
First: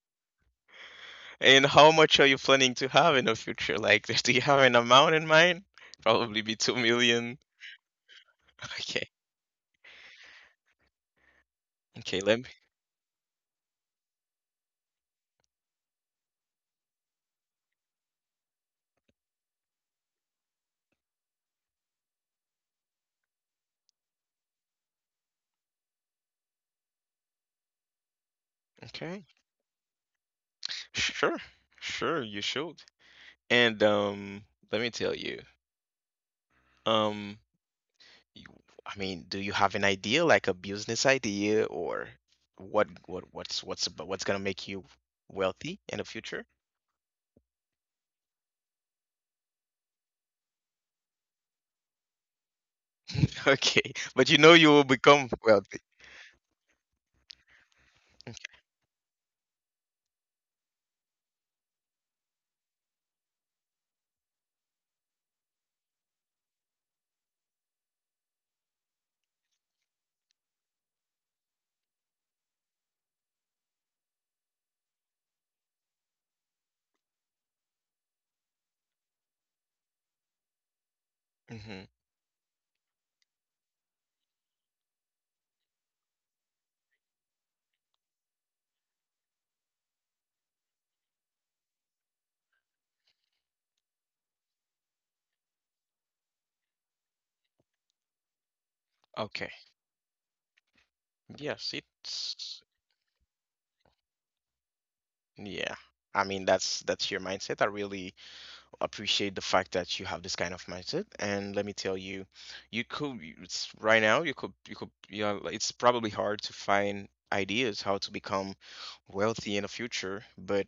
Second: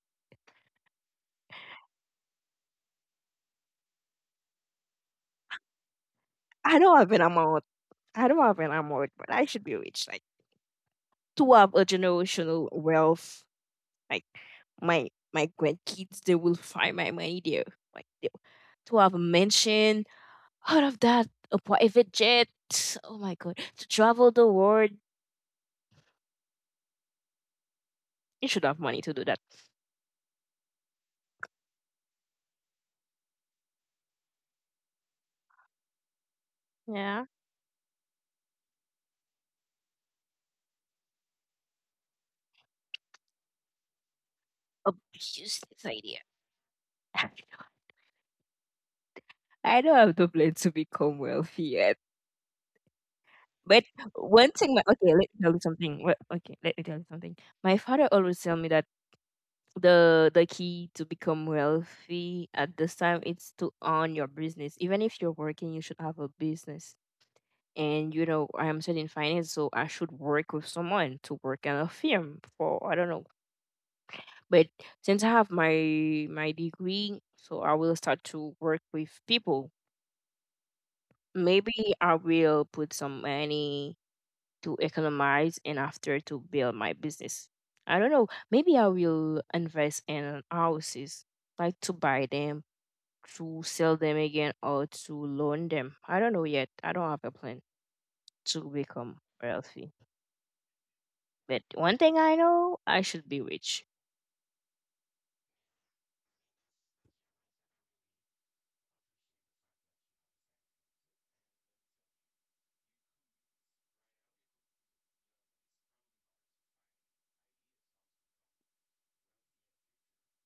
And how much are you planning to have in the future? Like, do you have an amount in mind? Probably be two
I know I've been
million.
amount. I know I've been
Okay.
amount, but I should be rich. Like, to have a
Okay, let me.
generational wealth. Like, my my grandkids, they will find my money there. Like they- to have a mansion, all of that, a private jet. Oh my god, to travel the world, you should have money to
Okay.
do that.
Sure. Sure, you should. And um let me tell you.
Yeah,
Um you, I mean, do you have an idea like a business idea or what what what's what's about what's going to make you
a business
wealthy in the
idea.
future?
I know I don't have the plan to become wealthy yet. But
Okay. But you know
one
you
thing,
will
my, okay, let
become
me tell you
wealthy.
something. Wha- Okay, let me tell you something. My father always tell me that the the key to become wealthy at this time is to own your business. Even if you're working, you should have a business. And you know, I am studying finance, so I should work with someone, to work in a firm, for I don't know. But since I have my my degree, so I will start to work with people.
Mhm.
Maybe I will put some money to economize and after to build my business. I don't know, maybe I will invest in houses, like to buy them, to sell them again, or to loan them. I don't know yet. I don't have a plan to become
Okay.
wealthy.
Yes,
But one thing I
it's
know, I should be rich.
yeah. I mean, that's that's your mindset. I really appreciate the fact that you have this kind of mindset. And let me tell you, you could it's right now you could you could you know like, it's probably hard to find ideas how to become wealthy in the future, but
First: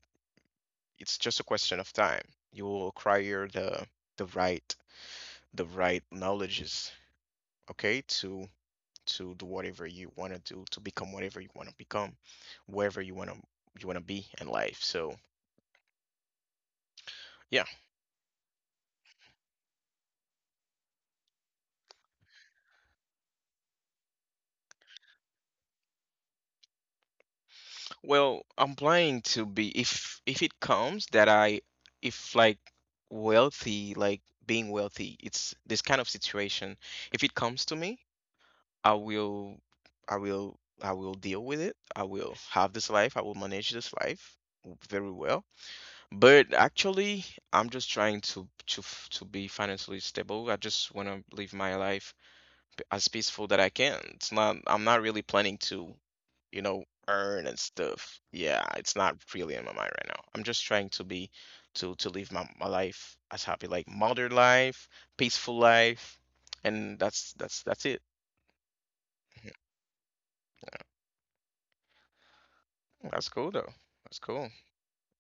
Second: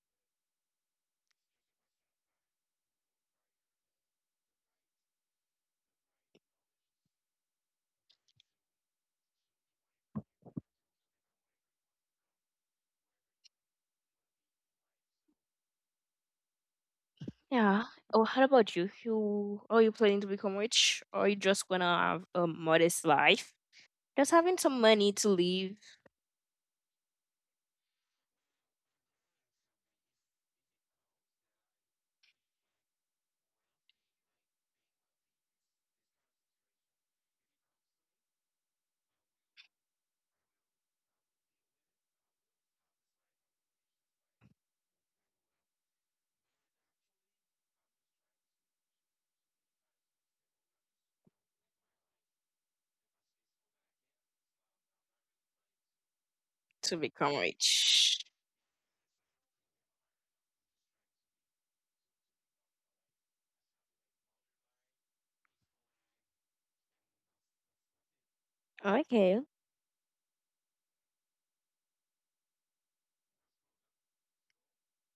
it's just a question of time. You will acquire the the right the right knowledges, okay, to to do whatever you want to do, to become whatever you want to become, wherever you want to you want to be in life. So, yeah.
Yeah. Oh, how about you? You are, you planning to become rich, or are you just gonna have a modest life? Just having some money to live,
Well, I'm planning to be if if it comes that I if like wealthy, like being wealthy, it's this kind of situation. If it comes to me, I will I will I will deal with it. I will have this life. I will manage this life very well. But actually, I'm just trying to to f- to be financially stable. I just want to live my life p- as peaceful that I can. It's not, I'm not really planning to, you know,
to become
earn and stuff.
rich.
Yeah, it's not really in my mind right now. I'm just trying to be, to to live my, my life as happy, like modern life, peaceful life, and that's that's that's it.
Okay.
Mm-hmm. That's cool though. That's cool.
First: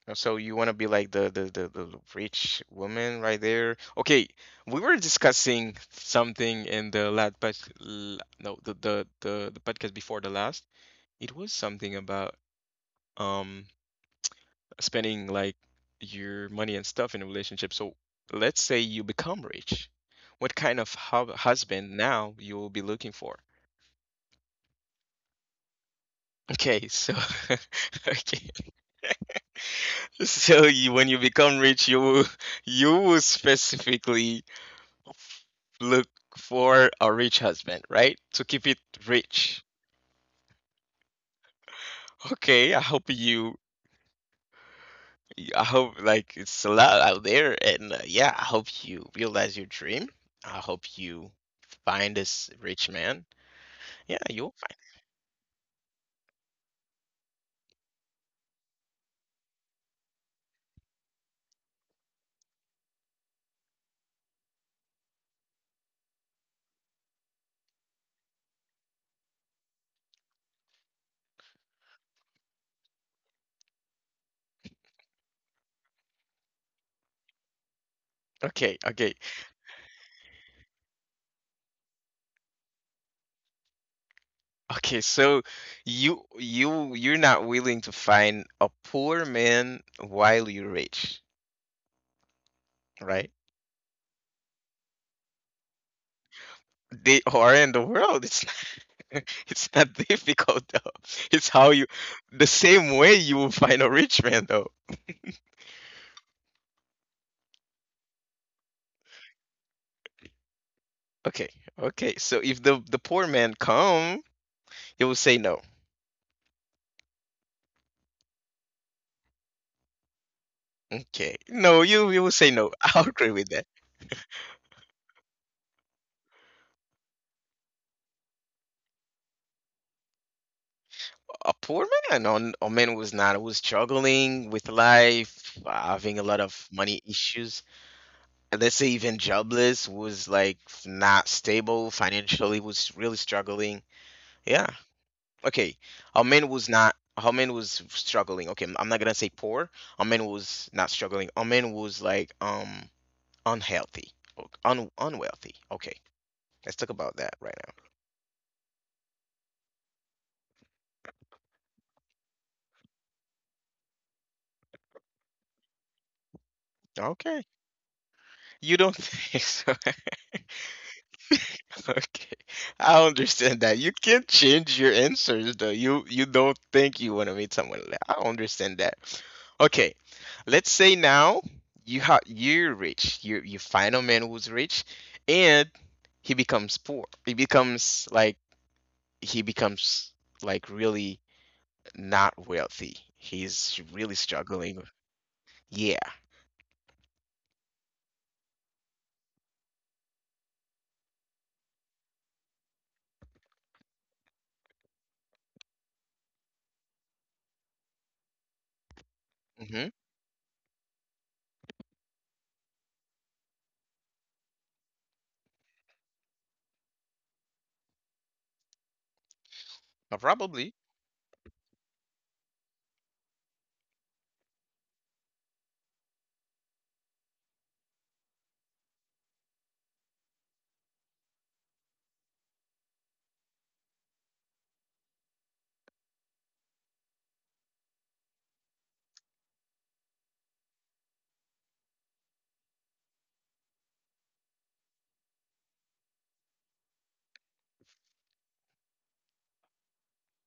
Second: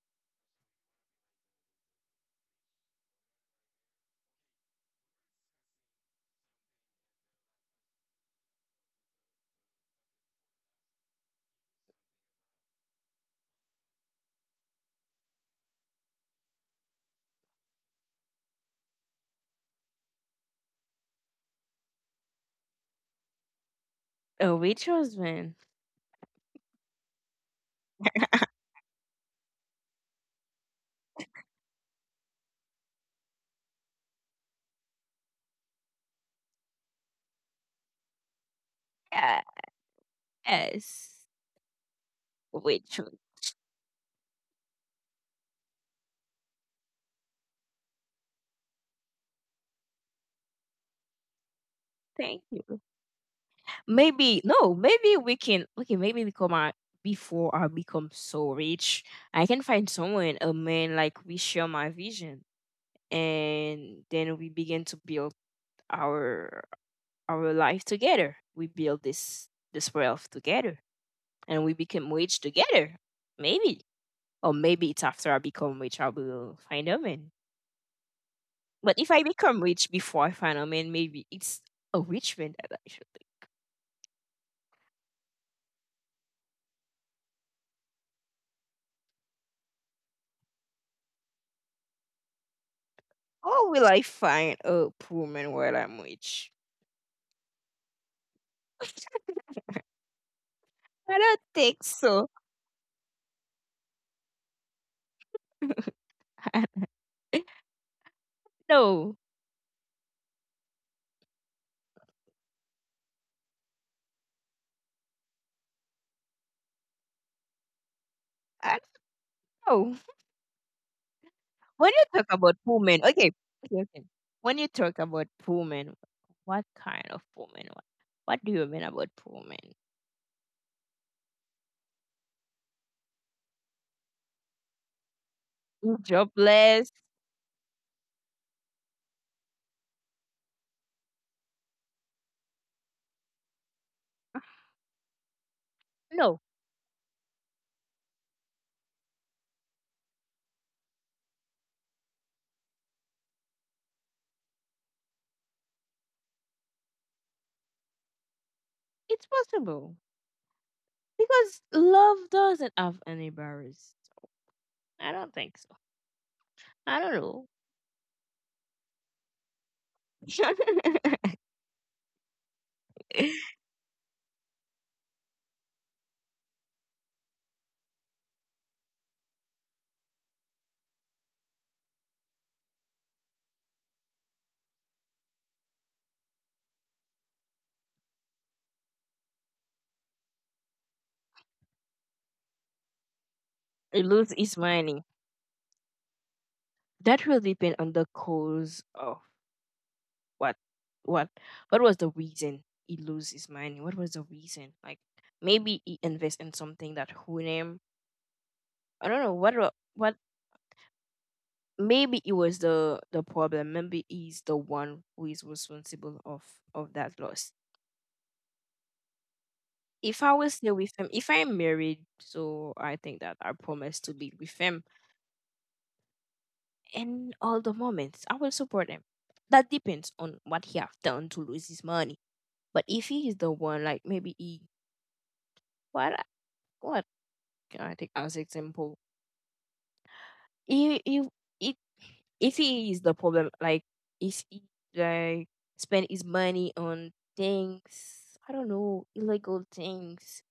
Uh, So you want to be like the, the the the rich woman right there? Okay, we were discussing something in the last pod, l- no, the, the the the podcast before the last. It was something about um spending like your money and stuff in a relationship. So let's say you become rich. What kind of hub husband now you will be looking for?
A rich husband.
Okay, so okay. So you, when you become rich, you will, you will specifically look for a rich husband, right? To keep it rich.
Yes.
Okay, I
Rich.
hope
hus-
you I hope like it's a lot out there, and uh, yeah, I hope you realize your dream. I hope you find
Thank
this
you.
rich man. Yeah,
Maybe
you'll
no, maybe we can okay, maybe become our, before I become so rich, I can find someone, a man, like we share my vision, and then we begin to build our our life together. We build this this wealth together and we become rich together. Maybe. Or maybe it's after I become rich, I will find a man.
find. Okay,
But if
okay,
I become rich before I find a man, maybe it's a rich man that I should think.
okay. So you you you're not willing to find a poor man while you're rich, right?
Or will I find a poor man while I'm rich?
They are in the world. It's not, it's not difficult though.
I don't
It's
think
how you
so.
the same way you will find a rich man though.
I- no,
Okay, okay. So if the the poor man come, he will say no.
I don't know.
Okay.
When
No,
you talk
you you will
about
say no.
women,
I'll
okay,
agree with
okay,
that.
okay. When you talk about women, what kind of woman? What, what do you mean about woman?
A poor man, on a man who was not, who was struggling with life, having a lot of
Jobless?
money issues. And let's say even jobless, was like not stable financially, was really struggling. Yeah. Okay. A
No,
man was not. A man was struggling. Okay, I'm not gonna say poor. A man was not struggling. A man was like um unhealthy, o- un unwealthy. Okay, let's talk about that right
it's possible, because love doesn't have any barriers. I don't think so. I don't
now.
know.
Okay, you don't think so? Okay, I
It
understand that. You can change your answers though. You you don't think you want to meet someone. Like- I understand that. Okay, let's say now you have you're rich. You you find a man who's rich, and he becomes poor. He becomes like he becomes like really not wealthy. He's really
loses its
struggling.
money.
Yeah.
That will depend on the cause of what what what was the reason he lose his money? What was the reason? Like, maybe he invest in something that hurt him. I don't know what wa-
Mm-hmm.
what maybe it was the the problem. Maybe he's the one who is responsible of of that loss. If
Uh,
I was still
Probably.
with him, if I'm married, so I think that I promise to be with him in all the moments. I will support him. That depends on what he have done to lose his money. But if he is the one, like maybe he what I take as example, if if if if he is the problem, like if he like spend his money on things, I don't know, illegal things,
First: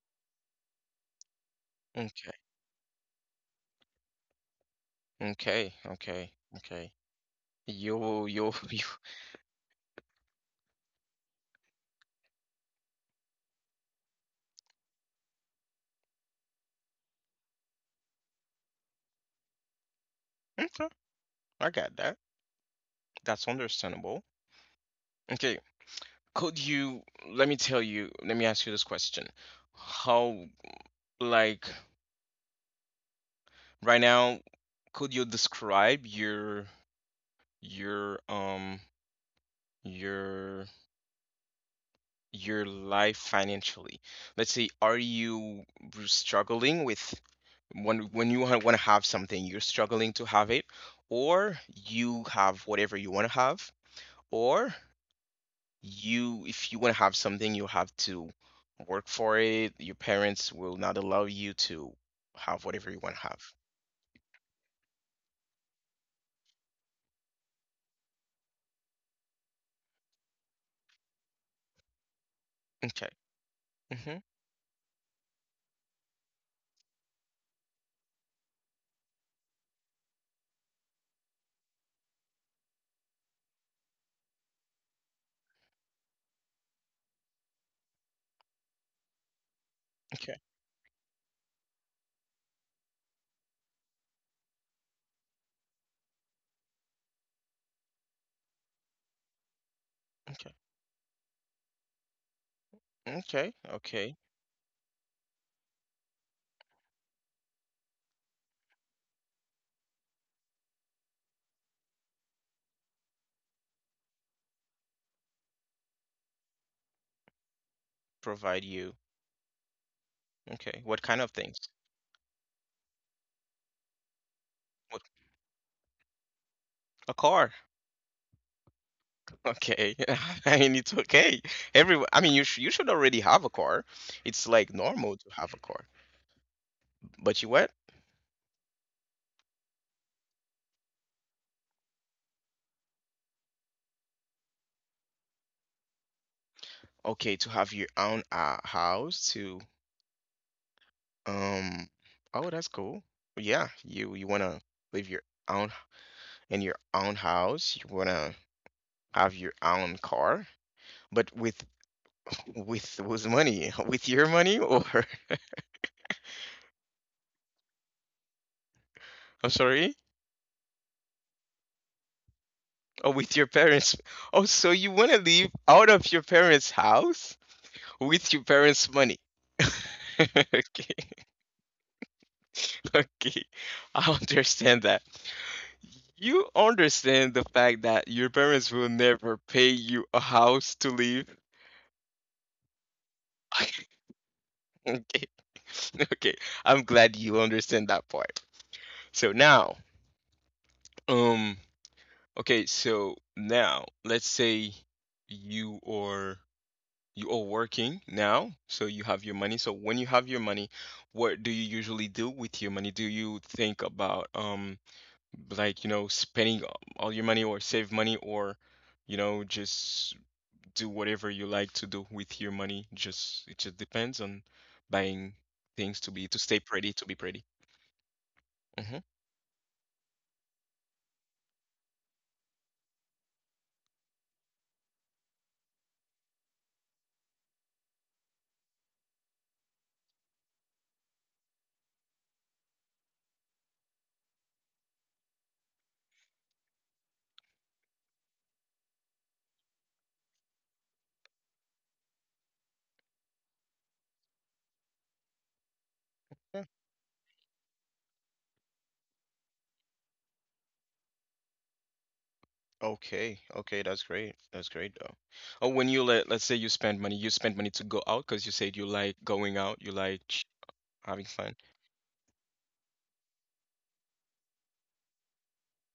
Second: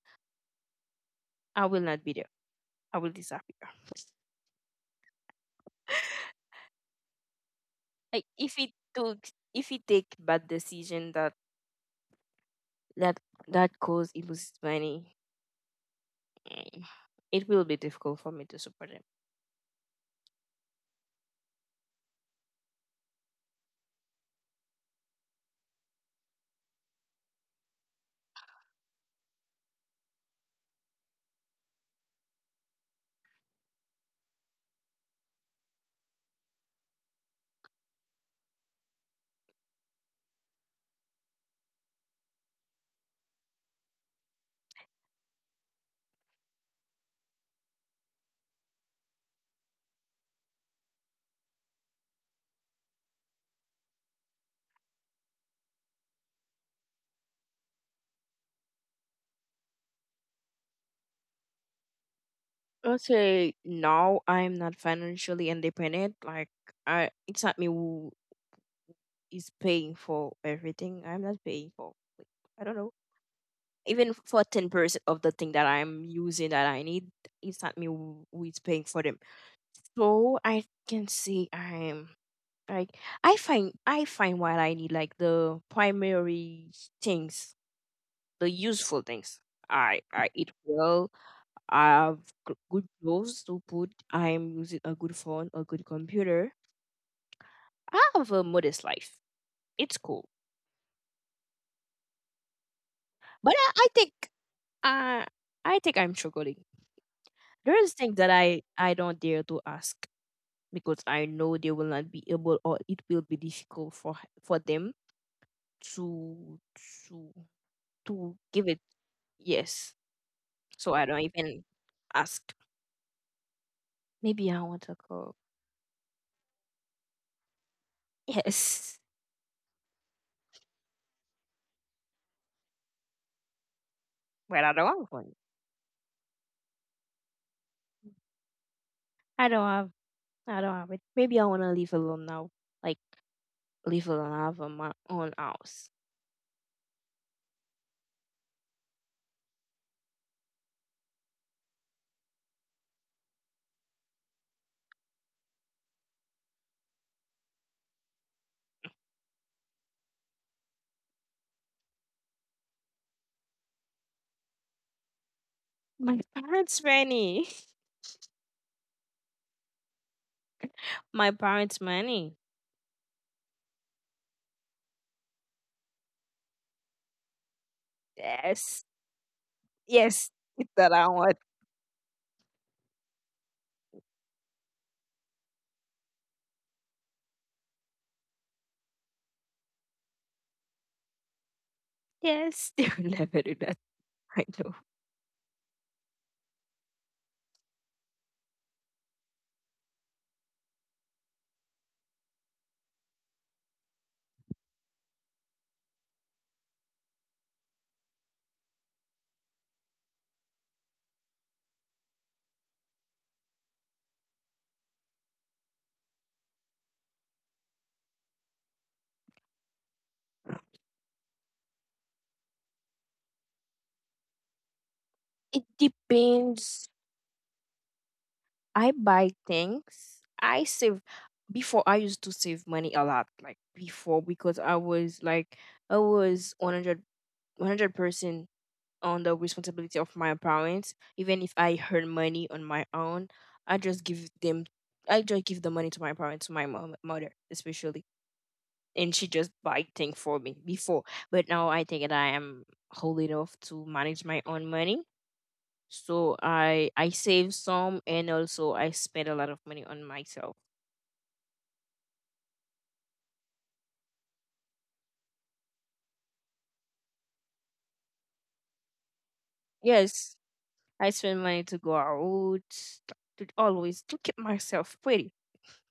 I will not be there.
Okay.
I will disappear.
Okay. Okay. Okay. You
Like
you
if he took, if he take bad decision that that that cause he loses money, mm, it will be difficult for me to support him.
you. I got that. That's understandable. Okay, could you let me tell you, let me ask you this question. How, like, right now, could you describe your your um your your life financially? Let's say, are you struggling with, when when you want to have something, you're struggling to have it, or you have whatever you want to have, or you if you want to have something you have to work for it, your parents will not allow you to have whatever you want to have?
Okay, now I'm not financially independent. Like, I, it's not me who is paying for everything. I'm not paying for. Like, I don't know.
Okay.
Even
Mm-hmm.
for ten percent of the thing that I'm using that I need, it's not me who who is paying for them. So I can say I'm like I find, I find what I need, like the primary things, the useful things. I I
Okay.
eat well. I have g- good clothes to put. I am using a good phone, a good computer. I have a modest life. It's cool.
Okay. Okay.
But I, I think
Okay.
I I think I'm struggling. There is things that I I don't dare to ask, because I know they will not be able, or it will be difficult for h- for them to to to
Provide
give it,
you.
yes.
Okay,
So
what
I
kind
don't
of things?
even ask. Maybe I want to
What,
call.
a car?
Yes,
Okay. I mean, it's okay. Everyone. I mean, you, sh- you should already have a car. It's
but
like
I don't have
normal to
one.
have a car. But you what?
I don't have. I don't have it. Maybe I want to live alone now. Like, live alone. I have my own house.
Okay, to have your own uh, house, to um oh, that's cool. Yeah, you you want to live your own in your own house. You wanna have your own car, but with with with money, with your money, or
My parents' money.
I'm sorry,
My parents' money.
or with your parents. Oh, so you wanna live out of your parents' house with your
Yes.
parents' money?
Yes, it's
Okay.
tarawan.
Okay, I understand that. You understand the fact that your parents will never pay you a house to live.
Yes, they will never do that. I know.
Okay. Okay. I'm glad you understand that part. So now, um, okay, so now let's say you are you are working now, so you have your money. So when you have your money, what do you usually do with your money? Do you think about um like, you know, spending all your money or save money, or you know, just do whatever you like to do with your money. Just it just depends on buying
It
things to be to stay
depends.
pretty, to be pretty.
I
Mm-hmm.
buy things. I save. Before, I used to save money a lot, like before, because I was like I was one hundred, one hundred percent on the responsibility of my parents. Even if I earn money on my own, I just give them. I just give the money to my parents, to my mom, mother especially, and she just buy things for me before. But now I think that I am whole enough to manage my own money. So I I save some, and also I spend a lot of money on myself.
Okay, okay, that's great. That's great though. Oh, when you let let's say you spend money, you spend money to go out, because you said you like going out, you like
Yes,
ch-
I
having
spend
fun.
money to go out, to always to keep myself pretty.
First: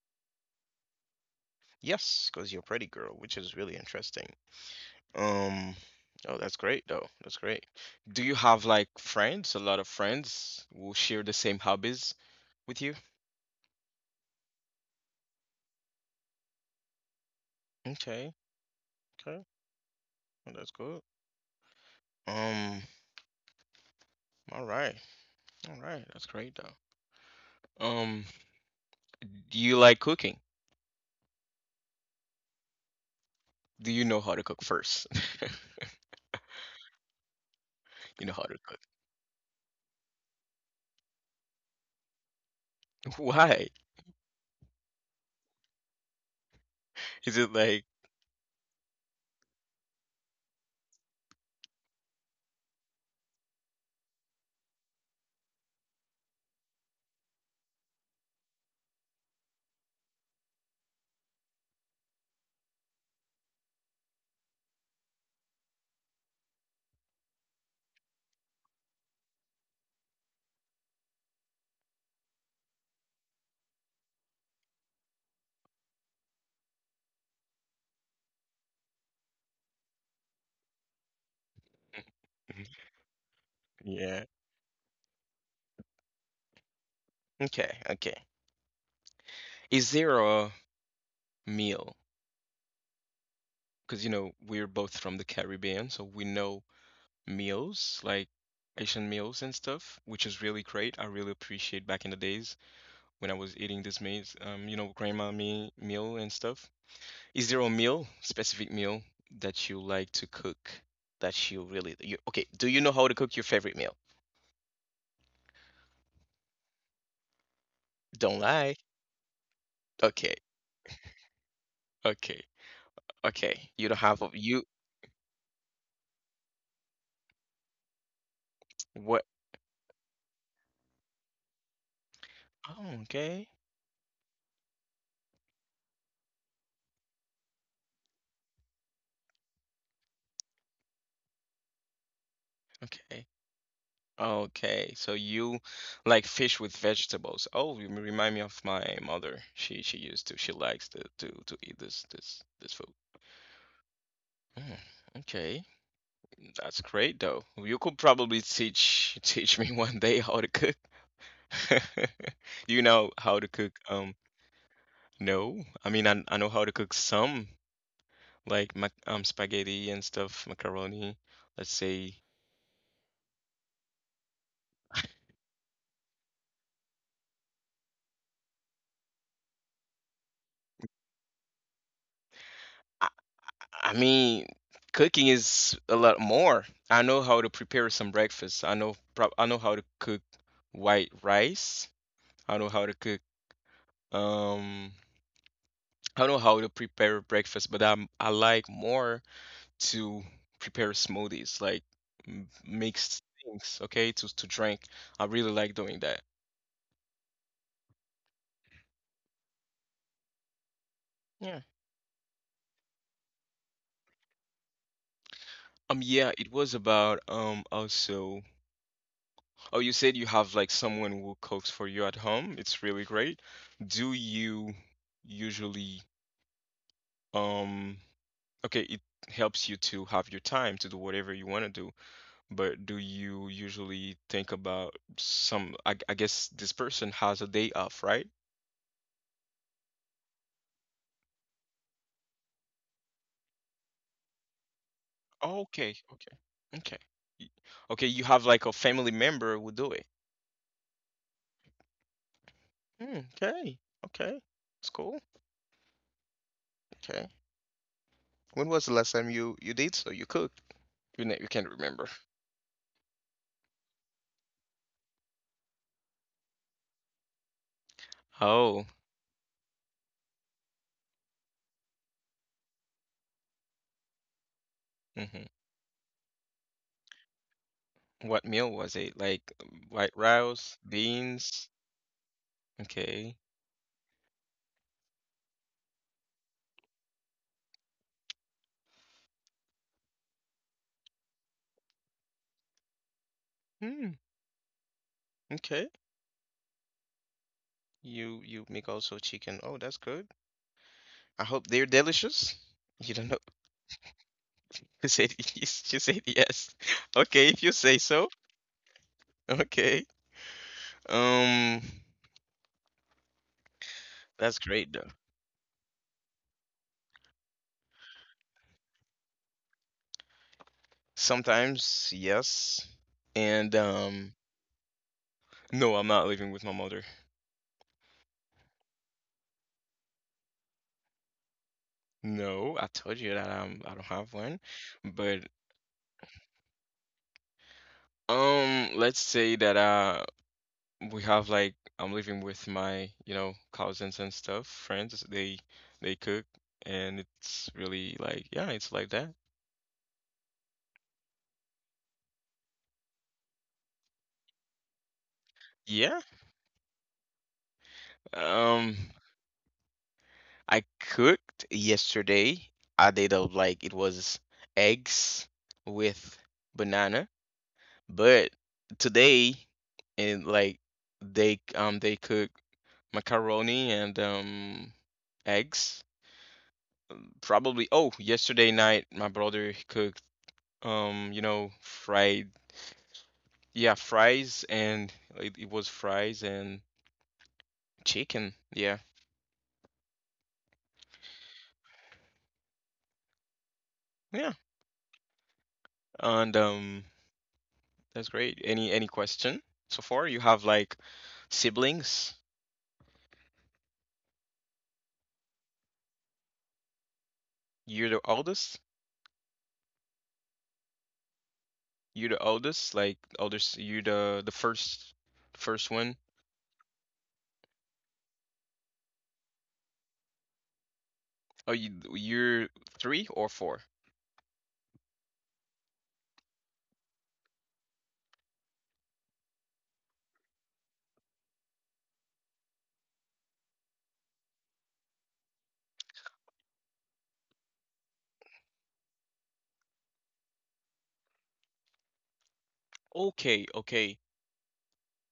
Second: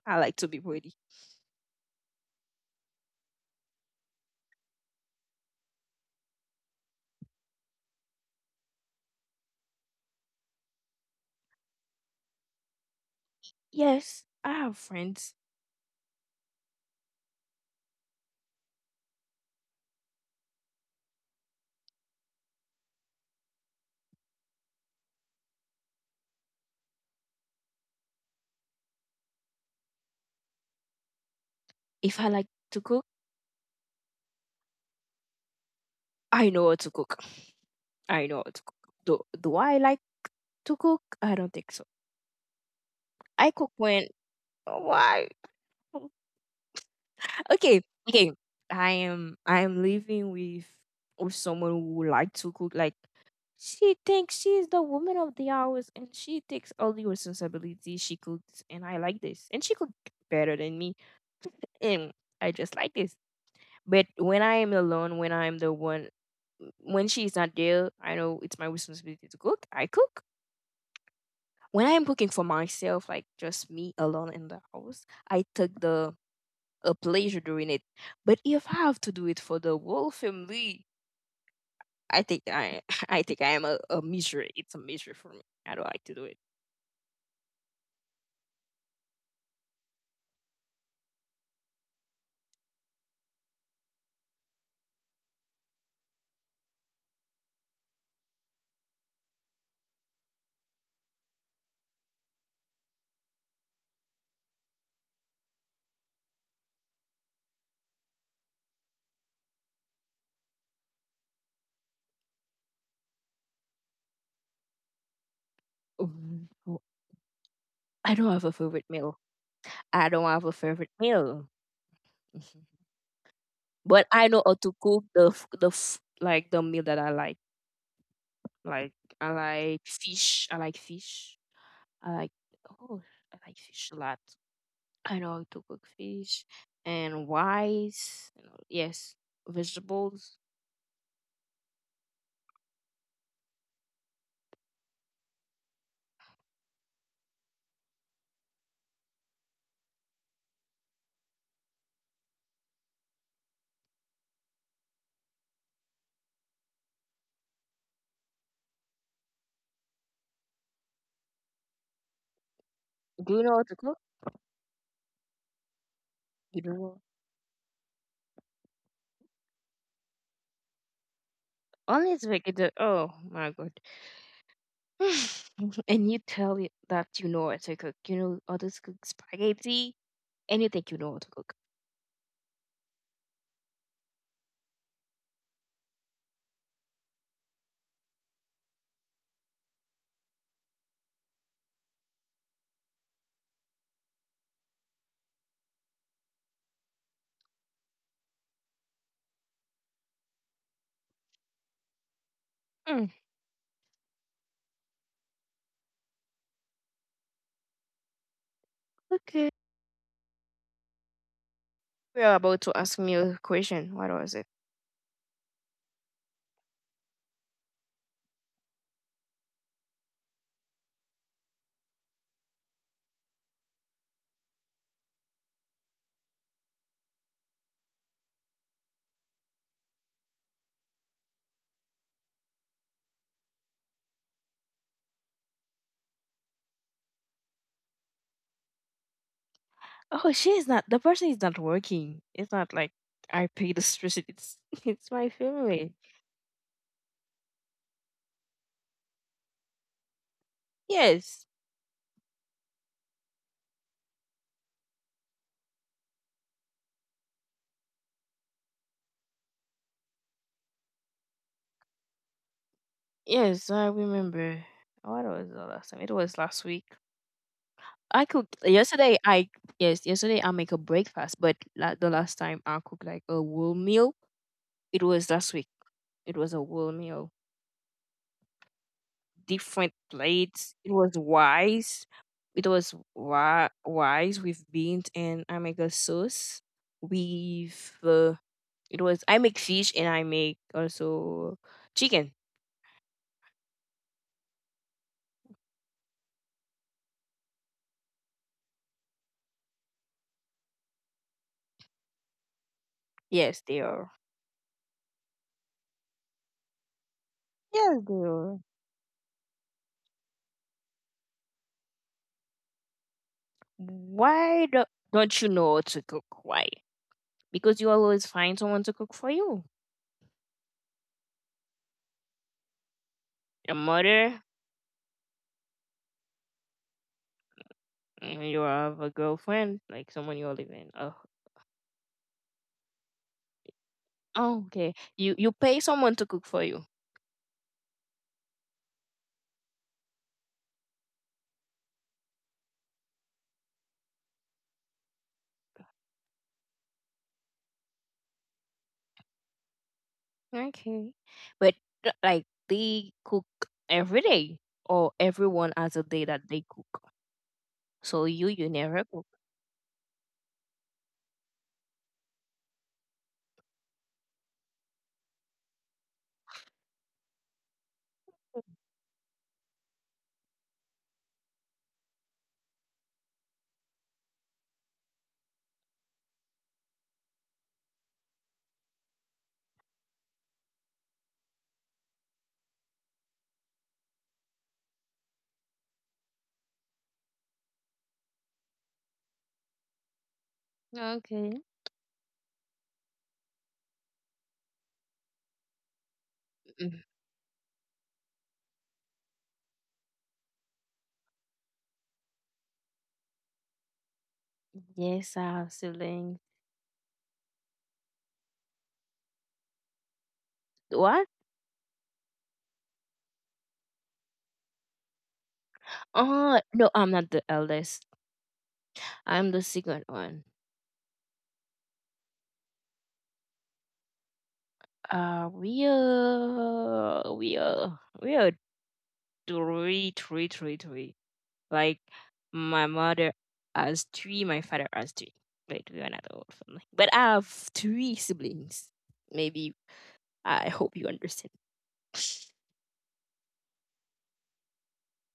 I like to be pretty.
Yes, because you're a pretty girl, which is really interesting. Um, oh, that's great though. That's great. Do you have like friends, a lot of friends, who share the same hobbies with you?
Yes, I have friends.
Okay, okay, well, that's good. Um, all right, all right, that's great though. Um, do you like cooking?
If I like to cook,
Do you know how to cook first?
I know how to cook. I
You know
know
how
how
to
to cook.
cook.
Do do I like to cook? I don't think so. I cook
Why?
when why?
Is it
Okay,
like,
okay. I am I am living with or someone who like to cook. Like, she thinks she is the woman of the hours and she takes all the responsibility. She cooks and I like this. And she cook better than me. And I just like this. But when I am alone, when I am the one, when she is not there, I know it's my responsibility to cook. I cook. When I am cooking for myself, like just me alone in the house, I took the a pleasure doing it. But if I have to do it for the whole family, I think I I think I am a, a
yeah.
misery. It's a misery for me. I don't like to do it.
Okay, okay. Is there a meal? Because, you know, we're both from the Caribbean, so we know meals, like Asian meals and stuff, which is really great. I really appreciate back in the days when I was eating this meals, um, you know, grandma me meal and stuff. Is there a meal, specific meal, that you like to cook, that you really you okay, do you know how to cook your favorite meal?
Mm, oh, I don't
Don't
have a
lie.
favorite meal. I don't
Okay,
have a favorite meal.
okay,
Mhm.
okay. You don't
But
have
I
a
know how
you
to cook the f- the f- like the meal that I like. Like I
what?
like fish. I like fish. I like Oh,
Oh,
I
okay.
like fish a lot. I know how to cook fish and rice. you know, Yes, vegetables.
Okay. Okay. So you like fish with vegetables. Oh, you remind me of my mother. She she used to she likes to to to eat this this this food. Mm, okay. That's great though. You could probably teach teach me one day how to cook. You know
Do you
how to
know how to
cook
cook?
um no. I mean, I I know
You
how to cook
know,
some, like, mac um spaghetti and stuff, macaroni. Let's say,
honest wicked. uh, Oh my god! And you tell it that you know how to cook. You know how to cook spaghetti, and you think you know how to cook.
I mean, cooking is a lot more. I know how to prepare some breakfast. I know, prob I know how to cook white rice. I know how to cook, um I know how to prepare breakfast, but I'm I like more to prepare smoothies, like m-
Mm,
mixed things, okay, to to drink. I really like doing that.
okay.
Yeah.
We are about to ask me a question. What was it?
Um yeah, it was about um also, oh, you said you have like someone who cooks for you at home. It's really great. Do you usually, um, okay, it helps you to have your time to do whatever you want to do, but do you usually think about some, I, I guess this person has a day off, right?
Oh, she is not. The person is not working. It's not like I pay the electricity. It's, it's my
Oh,
family.
okay, okay, okay. Y- Okay, you have like a family member who do it.
Yes,
Mm, okay, okay, it's cool. Okay. When was the last time you you did so? You cooked? You, ne- you can't remember.
yes, I remember. What was the last time? It was last week. I cooked
Oh.
yesterday. I Yes, yesterday I make a breakfast, but la- the last time I cooked like a whole meal, it was
Mm-hmm.
last week. It was a whole meal,
What meal was it? Like
different
white
plates.
rice,
It was
beans?
wise. It was
Okay.
wi- wise with beans, and I make a sauce with. Uh, it was I make fish and I make also chicken.
Hmm. Okay. You you make also chicken. Oh, that's good. I hope they're delicious. You don't know.
Yes, they are.
You said you said yes. Okay, if you say
Yes, they
so.
are.
Okay. Um, that's
Why do,
great though.
don't you know how to cook? Why? Because you always find someone to cook for you.
Sometimes yes,
Your
and um,
mother,
no, I'm not living with my mother.
and you have a girlfriend, like someone you're living. Oh,
No, I told you that I'm I don't have one,
oh, okay. You
but
you pay someone to cook for you.
um, let's say that uh we have like, I'm living with my, you know, cousins and stuff, friends. They they cook, and it's really like, yeah, it's like that.
Okay, but uh, like they cook every day, or everyone has a
Yeah.
day that they cook. So you you
Um,
never cook.
I cooked yesterday. I did a, like it was eggs with banana, but today, and like, they um they cook macaroni and um eggs. Probably, oh, yesterday night my brother cooked um you know, fried, yeah, fries, and it, it was fries and chicken. Yeah.
Okay.
Yeah. And
Mm,
um, that's great. Any any question so far? You have like siblings?
yes, I have siblings.
You're the oldest?
What?
You're the oldest? Like oldest, you're the the first first one?
Oh no, I'm not the eldest. I'm the second one.
Oh, you you're three or four?
Uh, we are we are we are three, three, three, three. Like my mother has three, my father has three. Like we are not a whole family, but I have three siblings. Maybe I hope you understand.
Okay, okay.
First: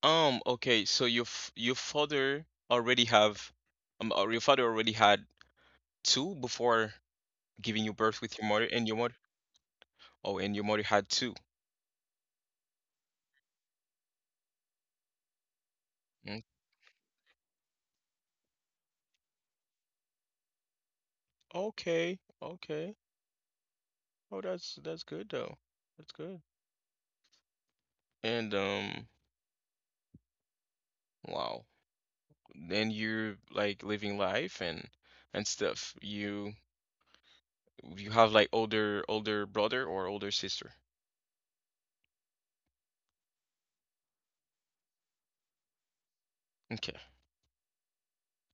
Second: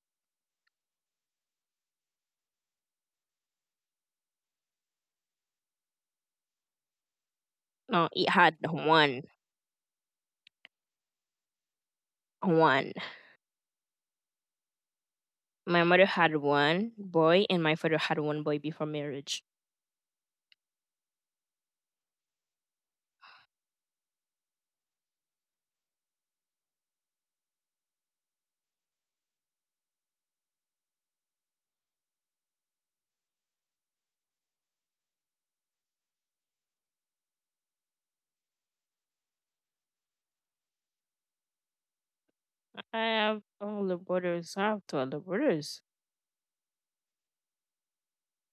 Um, okay. So your f- your father already have, um or your father already had two before giving you
No,
birth
it
with your
had
mother and your mother.
one,
Oh, and your mother had two.
one. My mother had
Mm,
one boy, and my father had one boy before marriage.
okay, okay. Oh, that's that's good though. That's good. And um, wow. Then you're like living life and and stuff. You you have like older older brother or older sister.
I have older brothers. I have two older brothers,
Okay.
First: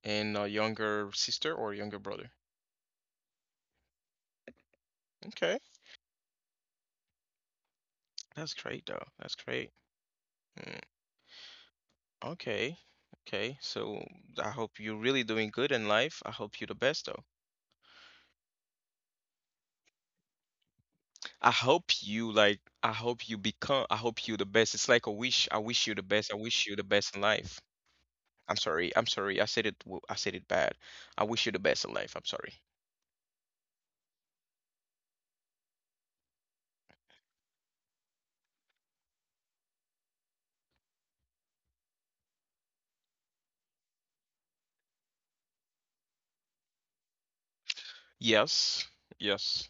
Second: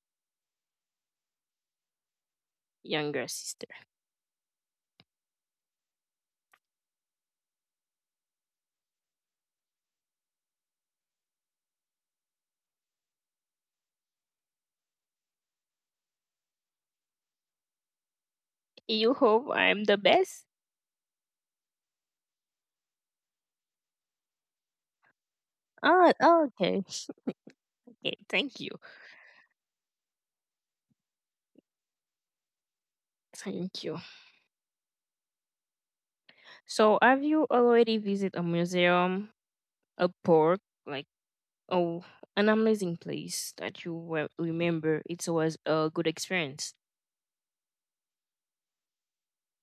And a younger sister or younger brother.
younger sister.
Okay. That's great though. That's great. Mm, okay. Okay. So I hope you're really doing good in life. I hope you the best though.
You hope I'm the best.
I hope you like I hope you become I hope you the best. It's like a wish. I wish you the
Ah,
best. I
oh,
wish you the
okay.
best in life.
Okay,
I'm
thank you.
sorry. I'm sorry. I said it w- I said it bad. I wish you the best in life. I'm sorry.
Thank you. So, have you already visited a museum? A park, like, oh, an amazing place that you will remember. It was a good experience.
Yes. Yes.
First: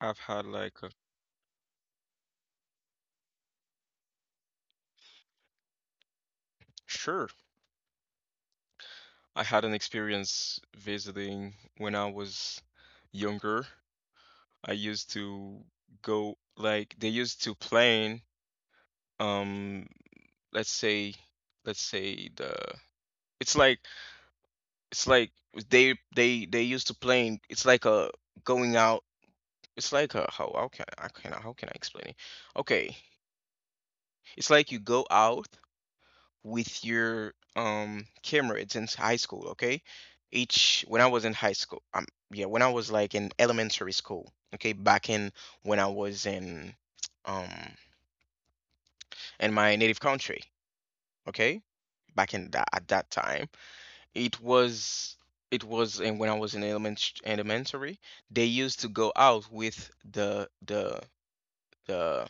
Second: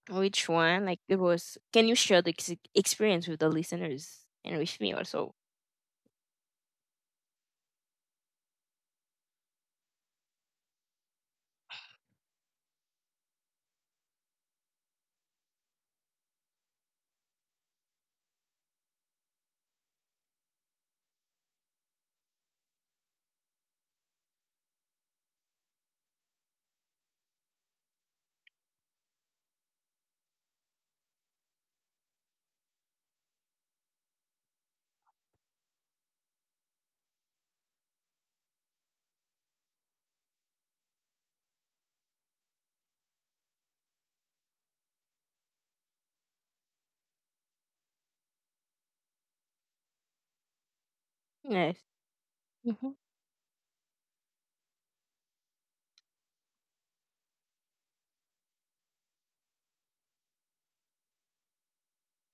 I've had
Which
like
one?
a
Like it was. Can you share the ex- experience with the listeners and with me also?
Sure. I had an experience visiting when I was younger. I used to go, like, they used to plane, um let's say, let's say the, it's like, It's like they they they used to playing. It's like a going out. It's like a, how how can I can how can I explain it? Okay, it's like you go out with your um camera. It's in high school. Okay, each when I was in high school. Um, yeah, when I was like in elementary school. Okay, back in, when I was in, um in my native country. Okay,
Yes.
back in that at
Hmm.
that time it was, it was and when I was in element, elementary, they used to go out with the the the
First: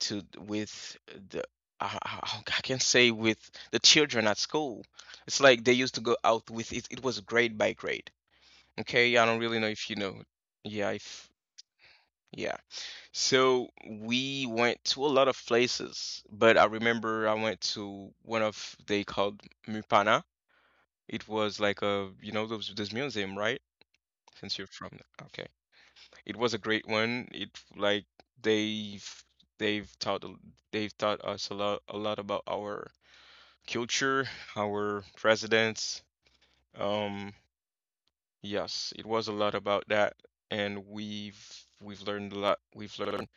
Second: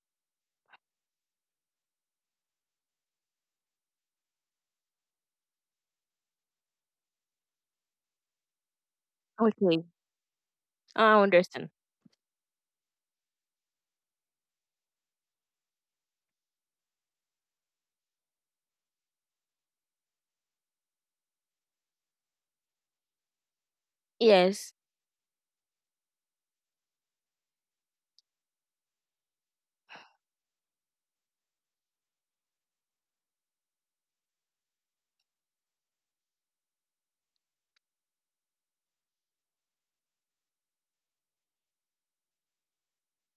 to with the, I, I I can say, with the children at school. It's like they used to go out with it. It was grade by grade. Okay, I don't really know
Okay.
if you know. Yeah,
I
if
understand.
yeah. So we went to a lot of places, but I remember I went to one of, they called, Mupana. It was like a, you know those, this museum, right? Since you're
Yes.
from the- okay, it was a great one. It, like, they've they've taught a- they've taught us a lot, a lot about our culture, our presidents, um, yes, it was a lot about that. And we've we've learned a lot. we've learned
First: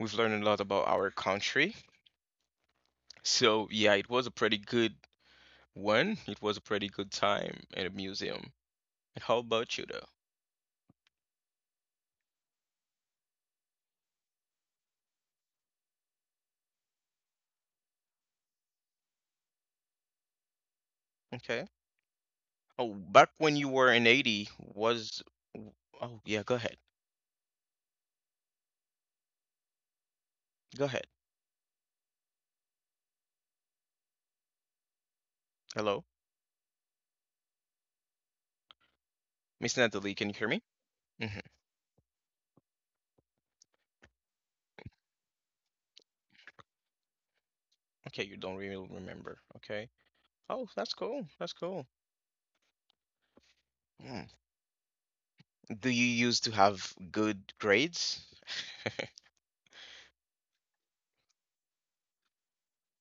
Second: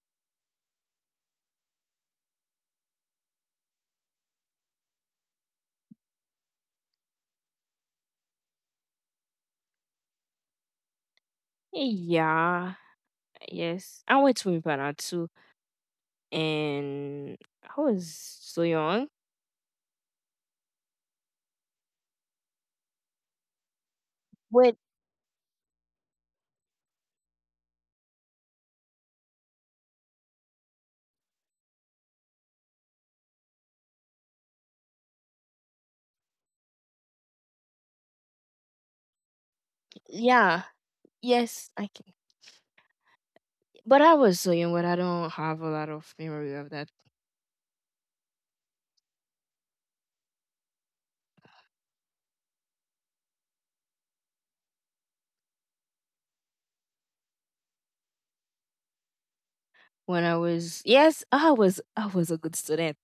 We've learned a lot about our country. So yeah, it was a pretty good one. It was a pretty good time at a museum. And how about you though?
Yeah. Yes. I went to Impala too, and I was so young.
Okay. Oh, back when you were in eighty
But
was, w- oh yeah, go ahead. Go ahead. Hello, Miss Natalie, can you hear
yeah.
me? Hmm.
Yes, I can. But I was so young, but I don't have a lot of memory of that.
Okay, you don't really remember. Okay. Oh, that's cool. That's cool. Mm. Do you used to have good grades?
When I was Yes, I was I was a good student.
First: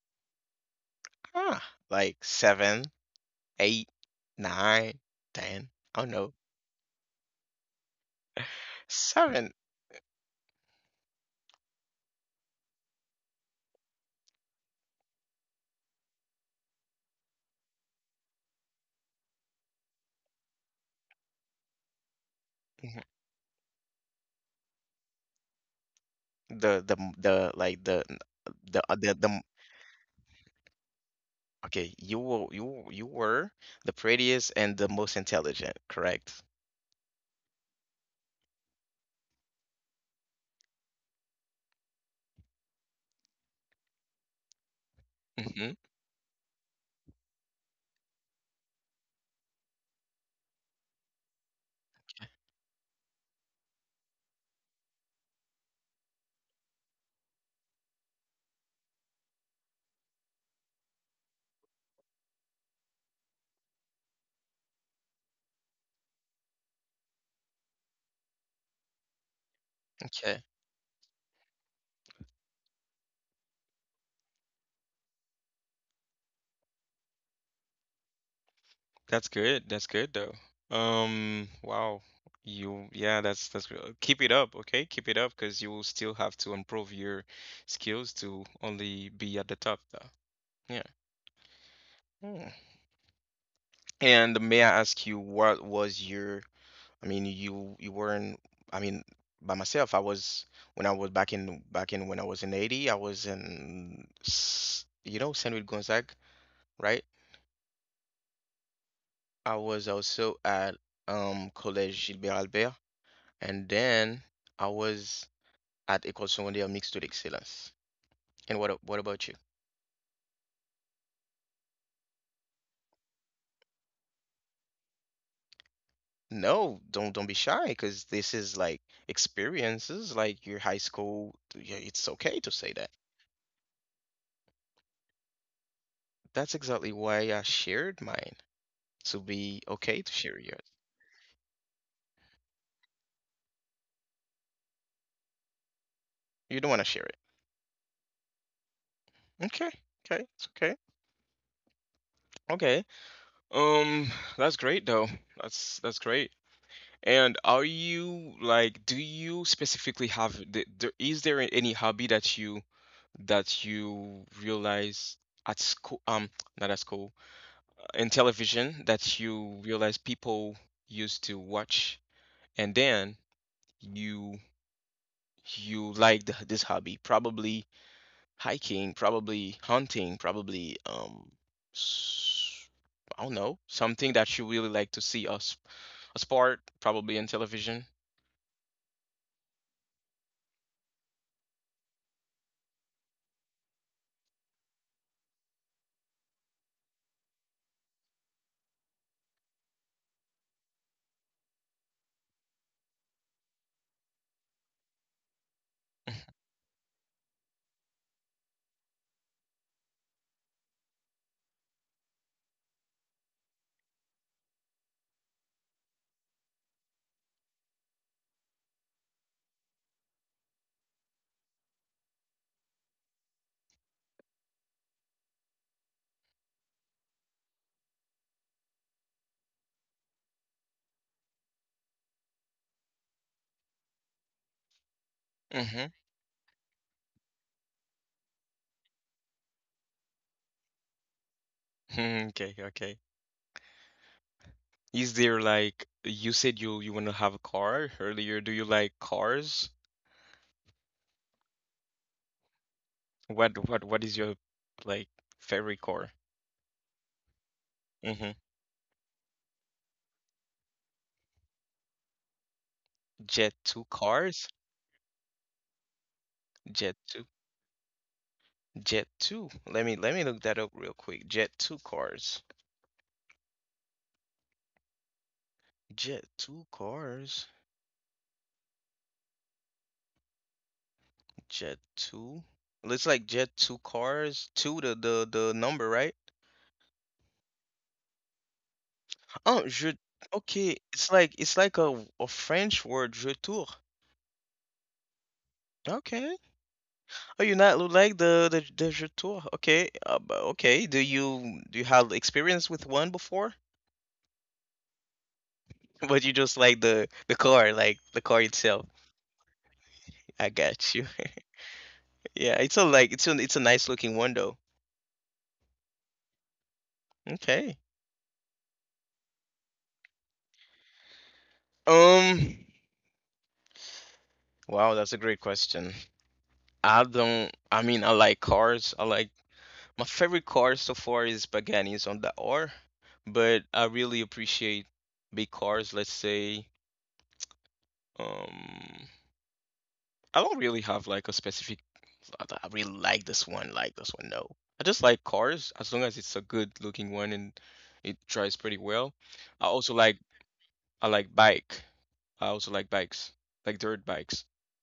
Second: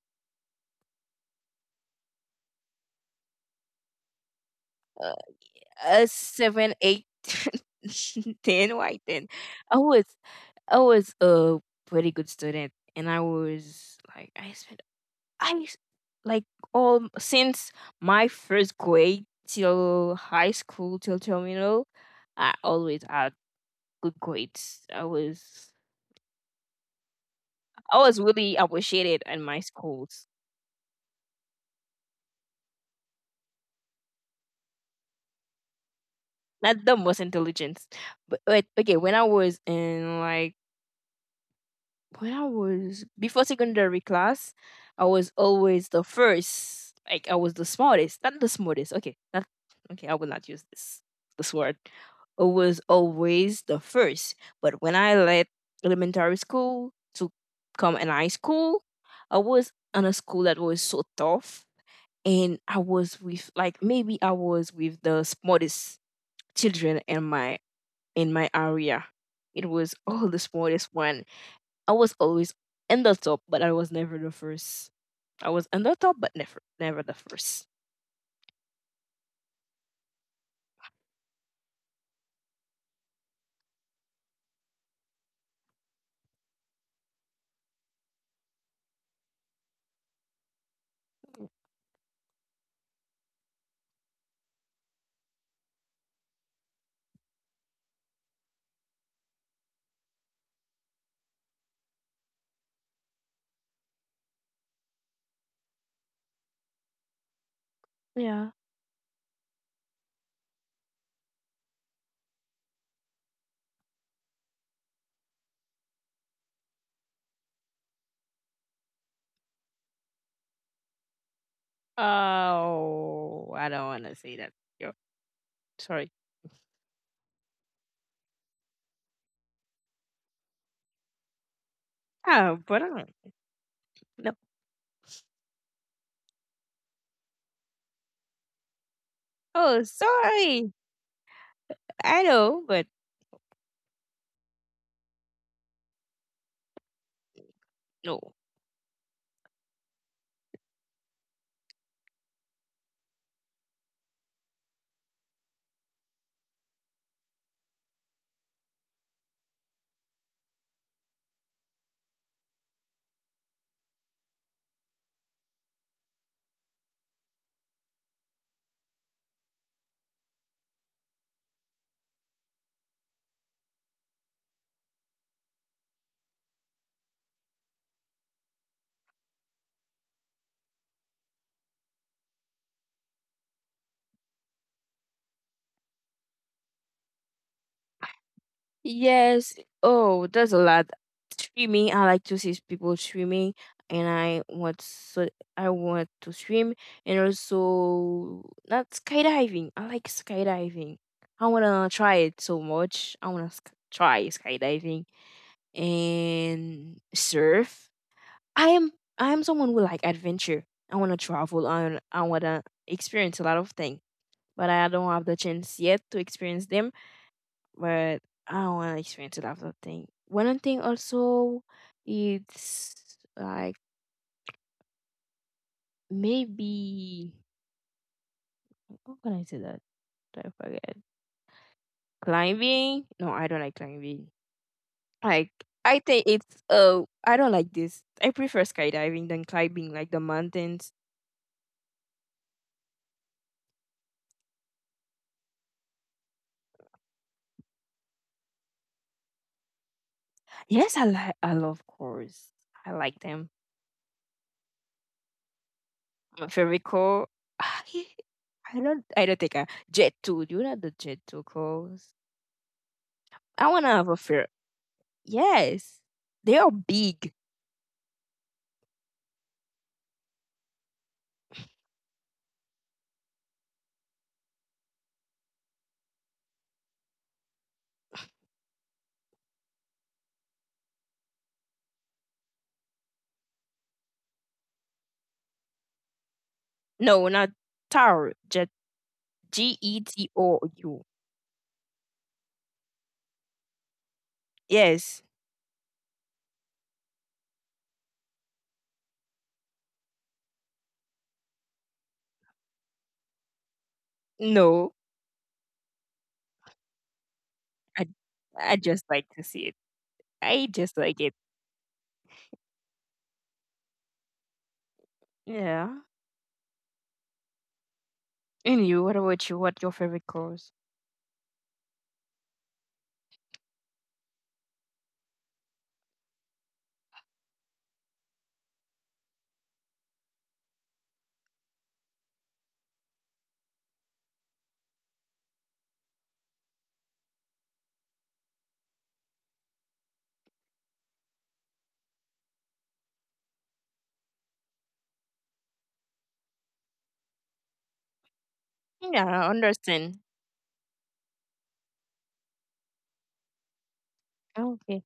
Ah, like seven, eight, nine, ten. I
A
don't know.
seven, eight, ten, why ten?
Seven.
I was I was a pretty good student, and I was like I spent I s- like all since my first grade till high school till terminal, I always
Mhm.
had good grades. I was
The the m- the like
I
the
was
n-
really
the uh,
appreciated
the, the
in
m-
my schools.
okay. You were you you were the prettiest and the most intelligent, correct?
Not the most intelligent, but, but okay, when I was in like when I was before secondary class, I was
Mm-hmm.
always the first. Like I was the smartest, not the smartest. Okay, not okay. I will not use this this word. I was always the first. But when I left elementary school to come in high school, I was in a school that was so tough, and I was with like maybe I was with the smartest children in my in my area. It was all the
Okay.
smartest one. I was always in the top, but I was never the first. I was in the top, but never, never the first.
That's good. That's good though. Um, wow. You, yeah, that's that's real. Keep it up, okay? Keep it up, because you will still have to improve your skills to only be at the top though. Yeah. Mm. And may I ask you what was your, I mean, you you weren't, I mean, by myself, I was when I was back in back in when I was in Haiti. I was in, s- you know, Saint Louis Gonzague, right?
Yeah.
I was also at, um, Collège Gilbert Albert. And then I was at École Secondaire Mixte de l'Excellence. And what, a- what about you?
Oh, I don't want to say that. Yo, sorry.
No, don't don't be shy, because this is like experiences, like your high school. Yeah, it's okay
Oh,
to
but
say
I don't
that.
know. No.
That's exactly why I shared mine, to be
Oh,
okay to share
sorry.
yours.
I know, but
You don't want to share it.
no.
Okay. Okay. It's okay. Okay. Um, that's great though. That's that's great. And are you like, do you specifically have the, there is there any hobby that you, that you realize at school, um, not at school, in television, that you realize people used to watch, and then you you liked this hobby, probably hiking, probably hunting, probably um, s- I don't know, something that you really like to see us, a sport, probably in television.
Yes. Oh, there's a lot. Streaming. I like to see people streaming, and I want so I want to stream, and also not skydiving. I like skydiving. I wanna try it so much. I wanna sk- try skydiving and surf. I am I am someone who like adventure. I wanna travel. I I wanna experience a lot of things, but I don't have the chance yet to experience them but I don't want to experience a lot of things. One thing also, it's like maybe how can I say that? I forget. Climbing? No, I don't like climbing. Like
Mm-hmm.
I think it's uh I don't like this. I prefer skydiving than climbing, like the mountains.
Hmm, okay, okay. Is there, like, you said you you want to have a car earlier? Do you like cars?
Yes, I like I love course. I like them.
What what what is your, like, favorite car?
My favorite core. I
Mm-hmm.
don't I don't think I jet two. Do you know the jet two course?
Jet
I
two
wanna have a fair
cars?
Yes, they are
Jet two.
big.
Jet two. Let me let me look that up real quick. Jet two cars. Jet two cars. Jet two. Looks like Jet two cars. two, the the the number, right?
No, not taro. Just
Oh,
G E
je,
T O
okay,
U.
it's like, it's like a, a French word, je tour.
Yes.
Okay. Oh, you not look like the the the je tour. Okay. Uh, bu- okay. Do you do you have experience with one before?
No,
But you just like the the car, like
I
the car
I
itself.
just like to see it.
I
I just
got you.
like it.
Yeah, it's a like it's a it's a nice looking one though.
Yeah.
Okay.
And you? What about you? What your favorite cars?
Um. Wow, that's a great question. I don't. I mean, I like cars. I like, my favorite car so far is Paganis on the R, but I really appreciate big cars. Let's say. Um. I don't really have like a specific, I, th- I really like this one, like this one. No, I just like cars as long as it's a good looking one and it drives pretty
Yeah,
well.
I
I also
understand.
like, I like bike. I also like bikes, like dirt bikes.
Okay.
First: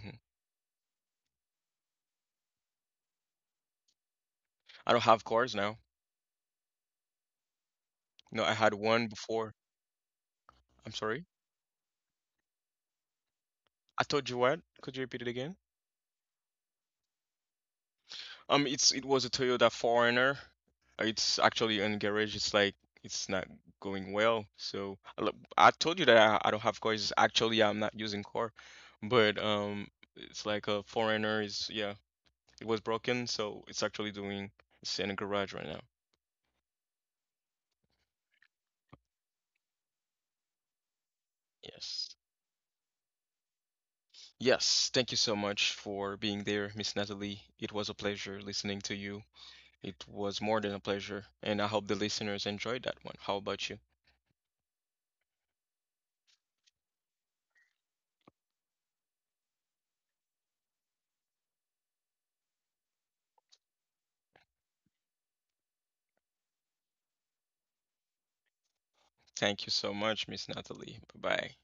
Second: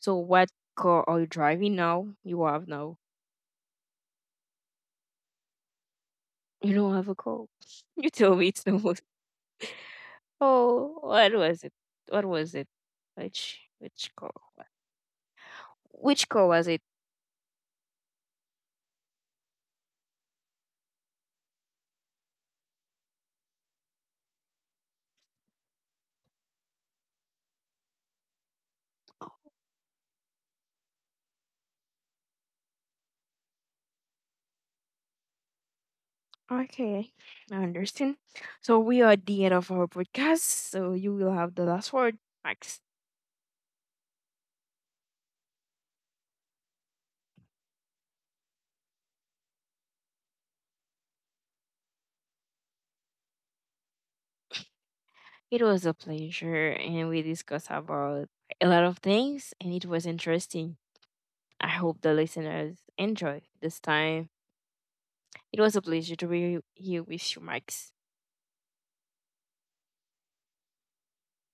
So what car are you driving now? You have now.
I don't have cars now.
You don't have a car. You
No,
told
I
me it's
had
the
one
most.
before. I'm
Oh,
sorry.
what was it? What was it? Which
I
which
told you
car?
what? Could you repeat it again?
Which car was it?
Um, it's it was a Toyota four runner. It's actually in garage. It's like it's not going well. So I lo- I told you that, I, I don't have cars. Actually, I'm not using car, but um, it's like a four runner is, yeah. It was broken, so it's actually doing, it's in a garage right now.
Okay, I understand. So we are at the end of our podcast. So you will have the last
Yes.
word, Max.
Yes, thank you so much for being there, Miss Natalie. It was a pleasure listening to you. It was more than a pleasure, and I hope the listeners enjoyed that one. How about you?
It was a pleasure, and we discussed about a lot of things, and it was interesting. I hope the listeners enjoy this time. It was a pleasure to be here with you, Max.
Thank you so much, Miss Natalie. Bye bye.